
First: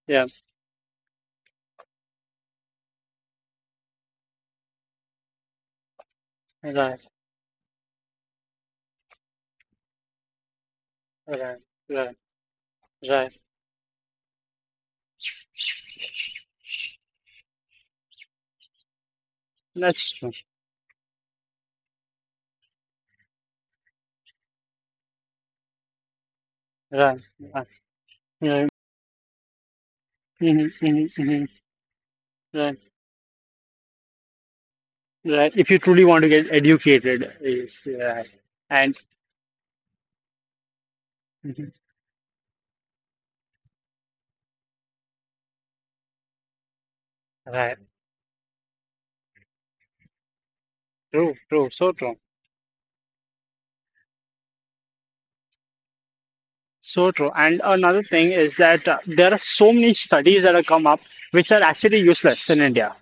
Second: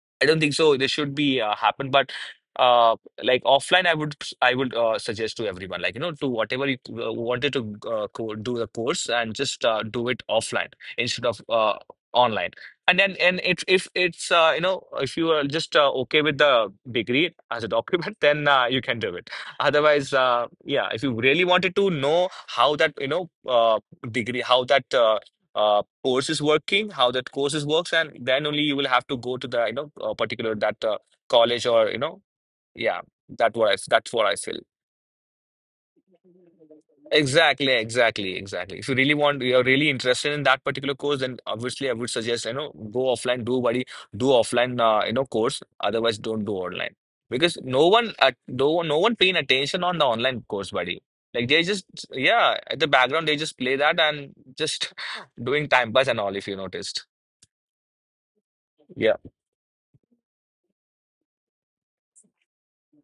[SPEAKER 1] Yeah.
[SPEAKER 2] I don't think so this should be happen. But uh, like offline, I would, I would suggest to everyone, like you know, to whatever you
[SPEAKER 1] Right,
[SPEAKER 2] wanted to co do the course, and just do it offline instead of
[SPEAKER 1] right, right,
[SPEAKER 2] online. And then,
[SPEAKER 1] right.
[SPEAKER 2] and if it's, you know, if you are just okay with the degree as a document, then you can do it.
[SPEAKER 1] That's
[SPEAKER 2] Otherwise,
[SPEAKER 1] true.
[SPEAKER 2] yeah, if you really wanted to know how that, you know, degree, how that. Uh, course is working, how
[SPEAKER 1] Right.
[SPEAKER 2] that courses
[SPEAKER 1] Right.
[SPEAKER 2] works, and then only
[SPEAKER 1] Yeah,
[SPEAKER 2] you will have to go to the, you know, particular
[SPEAKER 1] mm-hmm,
[SPEAKER 2] that,
[SPEAKER 1] mm-hmm, mm-hmm.
[SPEAKER 2] college, or you know,
[SPEAKER 1] Right.
[SPEAKER 2] yeah, that's what I feel.
[SPEAKER 1] Right. If you truly want to get educated,
[SPEAKER 2] Exactly,
[SPEAKER 1] is right.
[SPEAKER 2] exactly, exactly. If you
[SPEAKER 1] And
[SPEAKER 2] really want, you're really interested in that particular course, then
[SPEAKER 1] mhm.
[SPEAKER 2] obviously I would suggest, you know, go offline, do buddy, do offline, you know, course. Otherwise, don't do online, because
[SPEAKER 1] Right.
[SPEAKER 2] no one at no one- no one paying attention on the online course, buddy.
[SPEAKER 1] True,
[SPEAKER 2] Like they
[SPEAKER 1] true,
[SPEAKER 2] just,
[SPEAKER 1] so true.
[SPEAKER 2] yeah, at the background they just play that and just doing time pass and all, if you noticed.
[SPEAKER 1] So true. And another thing is that
[SPEAKER 2] Yeah,
[SPEAKER 1] there are so many studies that have come up which are actually useless in India.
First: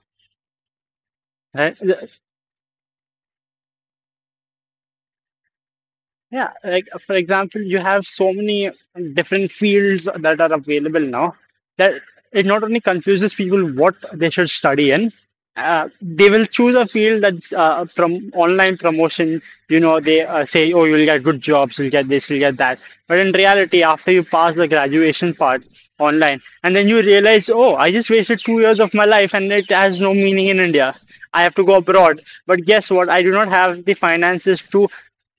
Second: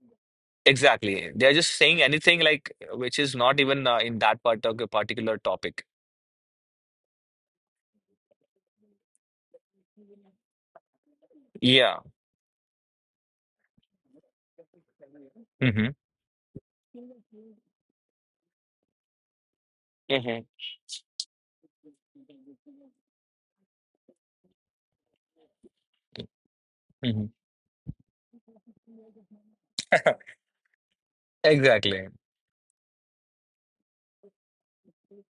[SPEAKER 2] exactly. They're just
[SPEAKER 1] Right?
[SPEAKER 2] saying anything, like which is not even in that part of the particular topic.
[SPEAKER 1] Yeah. Like, for example, you have so many different fields that are available now that
[SPEAKER 2] Yeah.
[SPEAKER 1] it not only confuses people what they should study in,
[SPEAKER 2] hmm
[SPEAKER 1] they will choose a field that's from online promotion. You know, they
[SPEAKER 2] hmm
[SPEAKER 1] say, oh, you'll get good jobs, you'll get this, you'll get that. But in reality, after you pass the graduation part online, and then you
[SPEAKER 2] hmm
[SPEAKER 1] realize, oh, I just wasted 2 years of my life and it has no meaning in India. I have to go
[SPEAKER 2] Exactly.
[SPEAKER 1] abroad. But guess what? I do not have the finances to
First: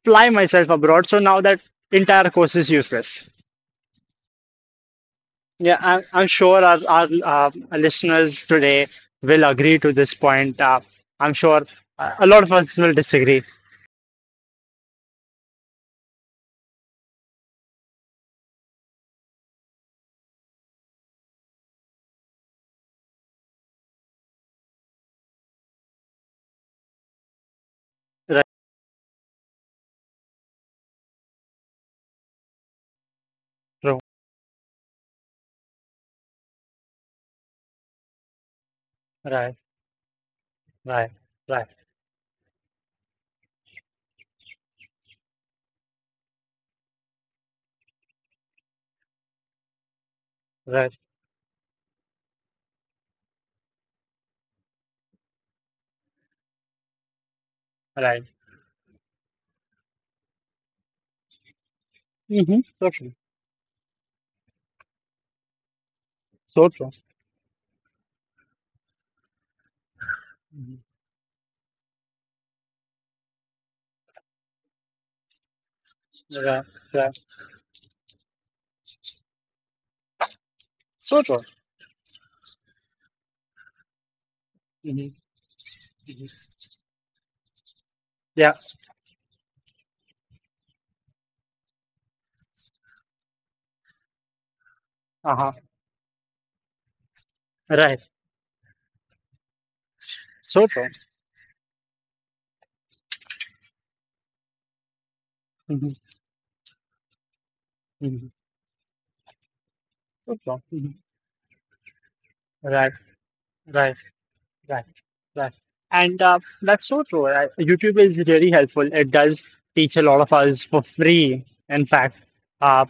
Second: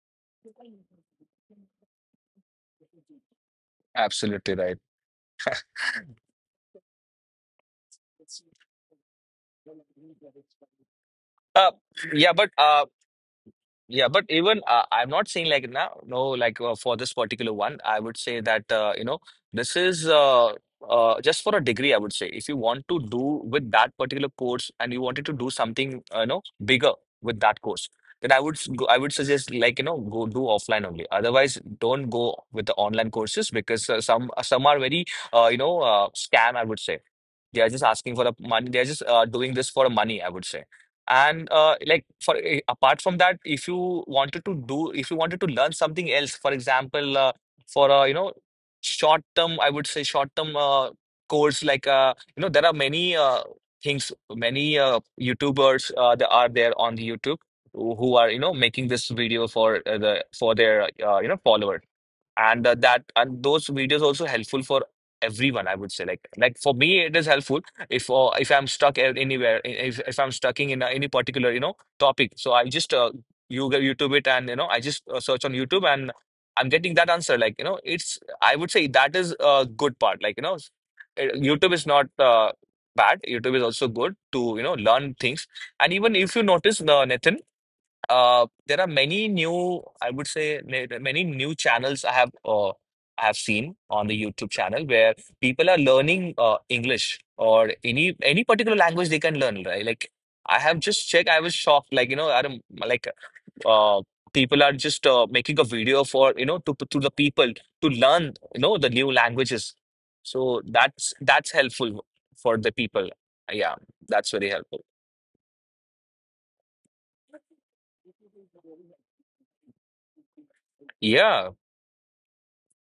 [SPEAKER 1] fly myself abroad. So now that entire course is useless.
[SPEAKER 2] Absolutely right.
[SPEAKER 1] Yeah, I'm sure our listeners today will agree to this point. I'm sure
[SPEAKER 2] Uh,
[SPEAKER 1] a
[SPEAKER 2] yeah,
[SPEAKER 1] lot
[SPEAKER 2] but
[SPEAKER 1] of us will disagree.
[SPEAKER 2] yeah, but even, I'm not saying like now, no, like for this particular one, I would say that, you know, this is just for a degree. I would say if you want to do with that particular course and you wanted to do something, you know, bigger with that course, then I
[SPEAKER 1] Right,
[SPEAKER 2] would I would suggest, like you know, go do offline only. Otherwise, don't go with the online courses, because
[SPEAKER 1] true.
[SPEAKER 2] some are very, you know, scam, I would say. They are just asking for the money. They're just, doing
[SPEAKER 1] Right,
[SPEAKER 2] this for money, I would say.
[SPEAKER 1] right,
[SPEAKER 2] And
[SPEAKER 1] right,
[SPEAKER 2] like for eh, apart from that, if you wanted to do, if you wanted to learn something else, for example, for a, you know, short term, I would say, short term
[SPEAKER 1] right,
[SPEAKER 2] course, like you know, there are many things, many YouTubers that are there on the YouTube, who
[SPEAKER 1] right.
[SPEAKER 2] are, you know, making this video for the for their, you know, followers.
[SPEAKER 1] Mm-hmm.
[SPEAKER 2] And
[SPEAKER 1] So
[SPEAKER 2] that,
[SPEAKER 1] true.
[SPEAKER 2] and those videos also helpful for everyone, I would say, like
[SPEAKER 1] So
[SPEAKER 2] for
[SPEAKER 1] true.
[SPEAKER 2] me it is helpful, if I'm stuck anywhere, if I'm stuck
[SPEAKER 1] Mm-hmm.
[SPEAKER 2] in, any particular, you know, topic, so I just, you go YouTube it, and you know, I just, search on YouTube and
[SPEAKER 1] Right,
[SPEAKER 2] I'm getting that
[SPEAKER 1] right.
[SPEAKER 2] answer, like you know, it's, I would say, that is a good part, like you know,
[SPEAKER 1] So true.
[SPEAKER 2] YouTube is not, bad. YouTube is also good to, you know,
[SPEAKER 1] Mm-hmm.
[SPEAKER 2] learn things. And even
[SPEAKER 1] hmm
[SPEAKER 2] if you notice, Nathan,
[SPEAKER 1] Yeah.
[SPEAKER 2] there are many new, I would say, many new channels I have, I have seen on the YouTube channel, where
[SPEAKER 1] Uh-huh.
[SPEAKER 2] people are learning, English, or
[SPEAKER 1] Right.
[SPEAKER 2] any particular language they can learn, right? Like I
[SPEAKER 1] So
[SPEAKER 2] have
[SPEAKER 1] true.
[SPEAKER 2] just checked, I was shocked, like you know, I don't, like uh, people are just, making a
[SPEAKER 1] Mm-hmm.
[SPEAKER 2] video for, you know, to the people to learn,
[SPEAKER 1] hmm
[SPEAKER 2] you know, the new languages.
[SPEAKER 1] So
[SPEAKER 2] So
[SPEAKER 1] true. Hmm
[SPEAKER 2] that's helpful for the
[SPEAKER 1] Right,
[SPEAKER 2] people. Yeah,
[SPEAKER 1] right.
[SPEAKER 2] that's very helpful.
[SPEAKER 1] Right, right. And that's so true. YouTube is really helpful. It does teach a lot of us for free,
[SPEAKER 2] Yeah.
[SPEAKER 1] in fact. Uh,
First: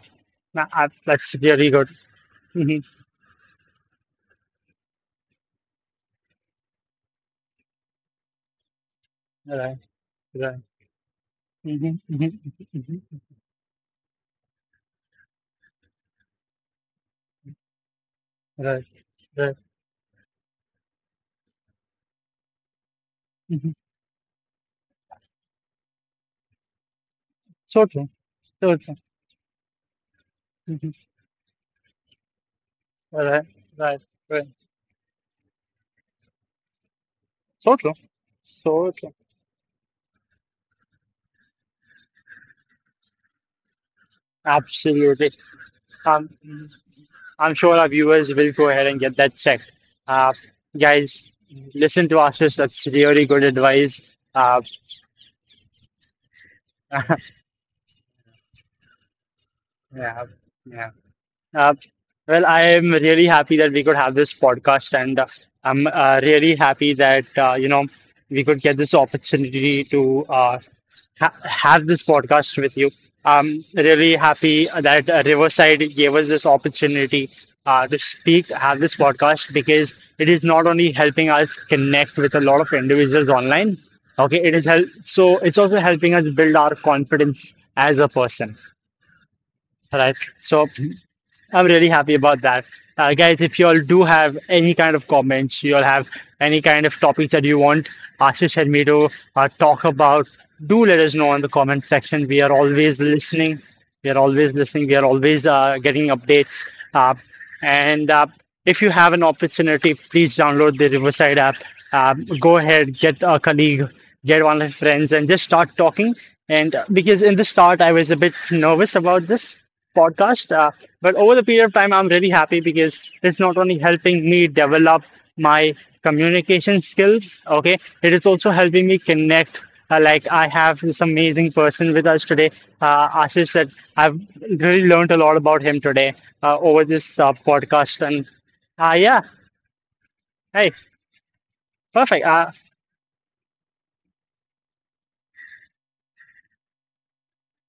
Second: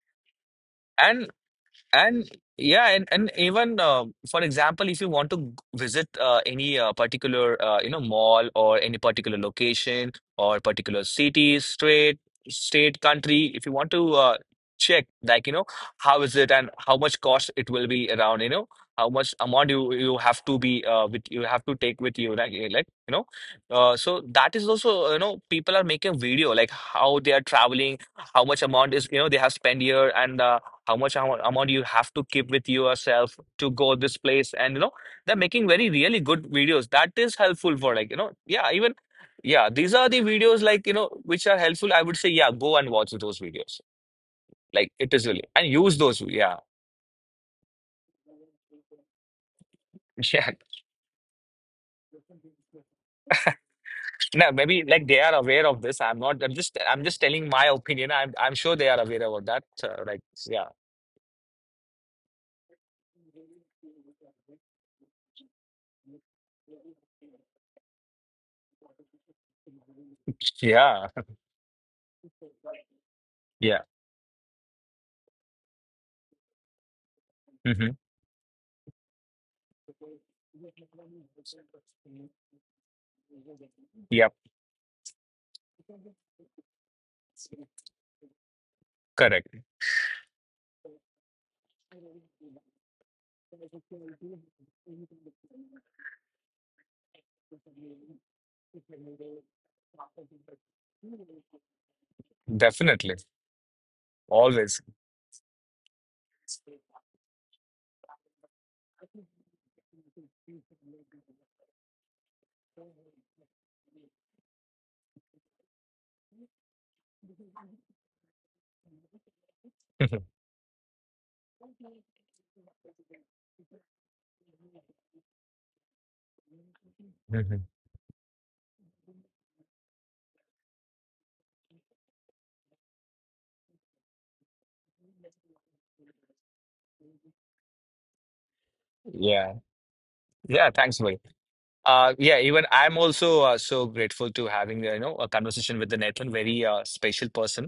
[SPEAKER 2] and.
[SPEAKER 1] that's really good.
[SPEAKER 2] And
[SPEAKER 1] Hmm
[SPEAKER 2] yeah, and even, for example, if you want to visit, any particular you know, mall, or any particular
[SPEAKER 1] Right,
[SPEAKER 2] location, or
[SPEAKER 1] right.
[SPEAKER 2] particular city,
[SPEAKER 1] hmm
[SPEAKER 2] state,
[SPEAKER 1] hmm
[SPEAKER 2] state,
[SPEAKER 1] hmm
[SPEAKER 2] country, if you want to, check, like you know, how is it, and how much cost it will be around, you know,
[SPEAKER 1] Right,
[SPEAKER 2] how much
[SPEAKER 1] right.
[SPEAKER 2] amount you have to be, with, you have to take with you, like eh, like you know,
[SPEAKER 1] hmm
[SPEAKER 2] so that is also, you know, people are making video, like how they are
[SPEAKER 1] So
[SPEAKER 2] traveling,
[SPEAKER 1] true.
[SPEAKER 2] how much
[SPEAKER 1] So
[SPEAKER 2] amount
[SPEAKER 1] true.
[SPEAKER 2] is, you know, they have spent here, and. How
[SPEAKER 1] Hmm
[SPEAKER 2] amount you have to keep with yourself
[SPEAKER 1] Right,
[SPEAKER 2] to go
[SPEAKER 1] right,
[SPEAKER 2] this
[SPEAKER 1] right.
[SPEAKER 2] place, and you know, they're making very really good videos, that is helpful
[SPEAKER 1] So
[SPEAKER 2] for,
[SPEAKER 1] true.
[SPEAKER 2] like you know, yeah,
[SPEAKER 1] So
[SPEAKER 2] even,
[SPEAKER 1] true.
[SPEAKER 2] yeah, these are the videos, like you know, which are helpful, I would say, yeah, go and watch those videos, like it is
[SPEAKER 1] Absolutely.
[SPEAKER 2] really, and use those,
[SPEAKER 1] Um,
[SPEAKER 2] yeah.
[SPEAKER 1] I'm sure our viewers will go ahead and get that checked. Uh,
[SPEAKER 2] Yeah,
[SPEAKER 1] Guys, listen to Ashish. That's really good advice.
[SPEAKER 2] now
[SPEAKER 1] Uh,
[SPEAKER 2] maybe like they are aware of this. I'm not I'm just I'm just telling my opinion. I'm sure they are aware about that, like
[SPEAKER 1] yeah,
[SPEAKER 2] yeah.
[SPEAKER 1] yeah. Uh, well, I am really happy that we could have this podcast, and I'm really happy that we could get this opportunity to
[SPEAKER 2] Yeah,
[SPEAKER 1] ha have this podcast with you. I'm
[SPEAKER 2] yeah.
[SPEAKER 1] really happy that Riverside gave us this opportunity
[SPEAKER 2] hmm
[SPEAKER 1] to speak, have this podcast, because it is not only helping us connect with a lot of individuals online.
[SPEAKER 2] Yep.
[SPEAKER 1] Okay, it is help. So it's also helping us build our confidence as a person,
[SPEAKER 2] Correct.
[SPEAKER 1] right? So I'm really happy about that. Guys, if you all do have any kind of comments, you all have any kind of topics that you want Ashish and me to talk about, do let us know in the comment section. We are always
[SPEAKER 2] Definitely.
[SPEAKER 1] listening. We are always
[SPEAKER 2] Always.
[SPEAKER 1] listening. We are always getting updates. Uh, and If you have an opportunity, please download the Riverside app. Go ahead, get a colleague, get one of your friends, and just start talking. And because in the start, I was a bit nervous about this podcast, but over the period of time, I'm really happy because it's not only helping me develop my communication skills,
[SPEAKER 2] Mhm.
[SPEAKER 1] okay, it is also helping me connect like I have this amazing person with us today, Ashish. That I've really learned a lot about him today over this podcast. And yeah,
[SPEAKER 2] Yeah, yeah,
[SPEAKER 1] hey,
[SPEAKER 2] thanks buddy.
[SPEAKER 1] perfect.
[SPEAKER 2] Yeah, even I'm also, so grateful to having, you know, a conversation with the Nathan, very special person.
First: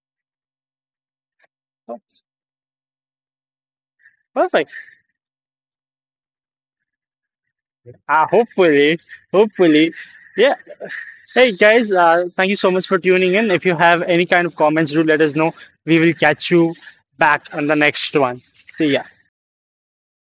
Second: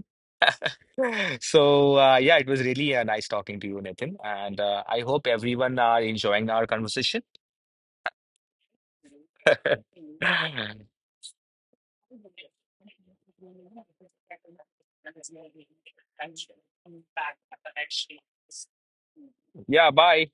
[SPEAKER 2] So yeah, it was really, nice talking to you, Nathan, and
[SPEAKER 1] Perfect.
[SPEAKER 2] I hope everyone are enjoying our conversation.
[SPEAKER 1] Hopefully, hopefully, yeah. Hey guys, thank you so much for tuning in. If you have any kind of comments, do let us know. We will catch you back on the next one. See ya.
[SPEAKER 2] Yeah, bye.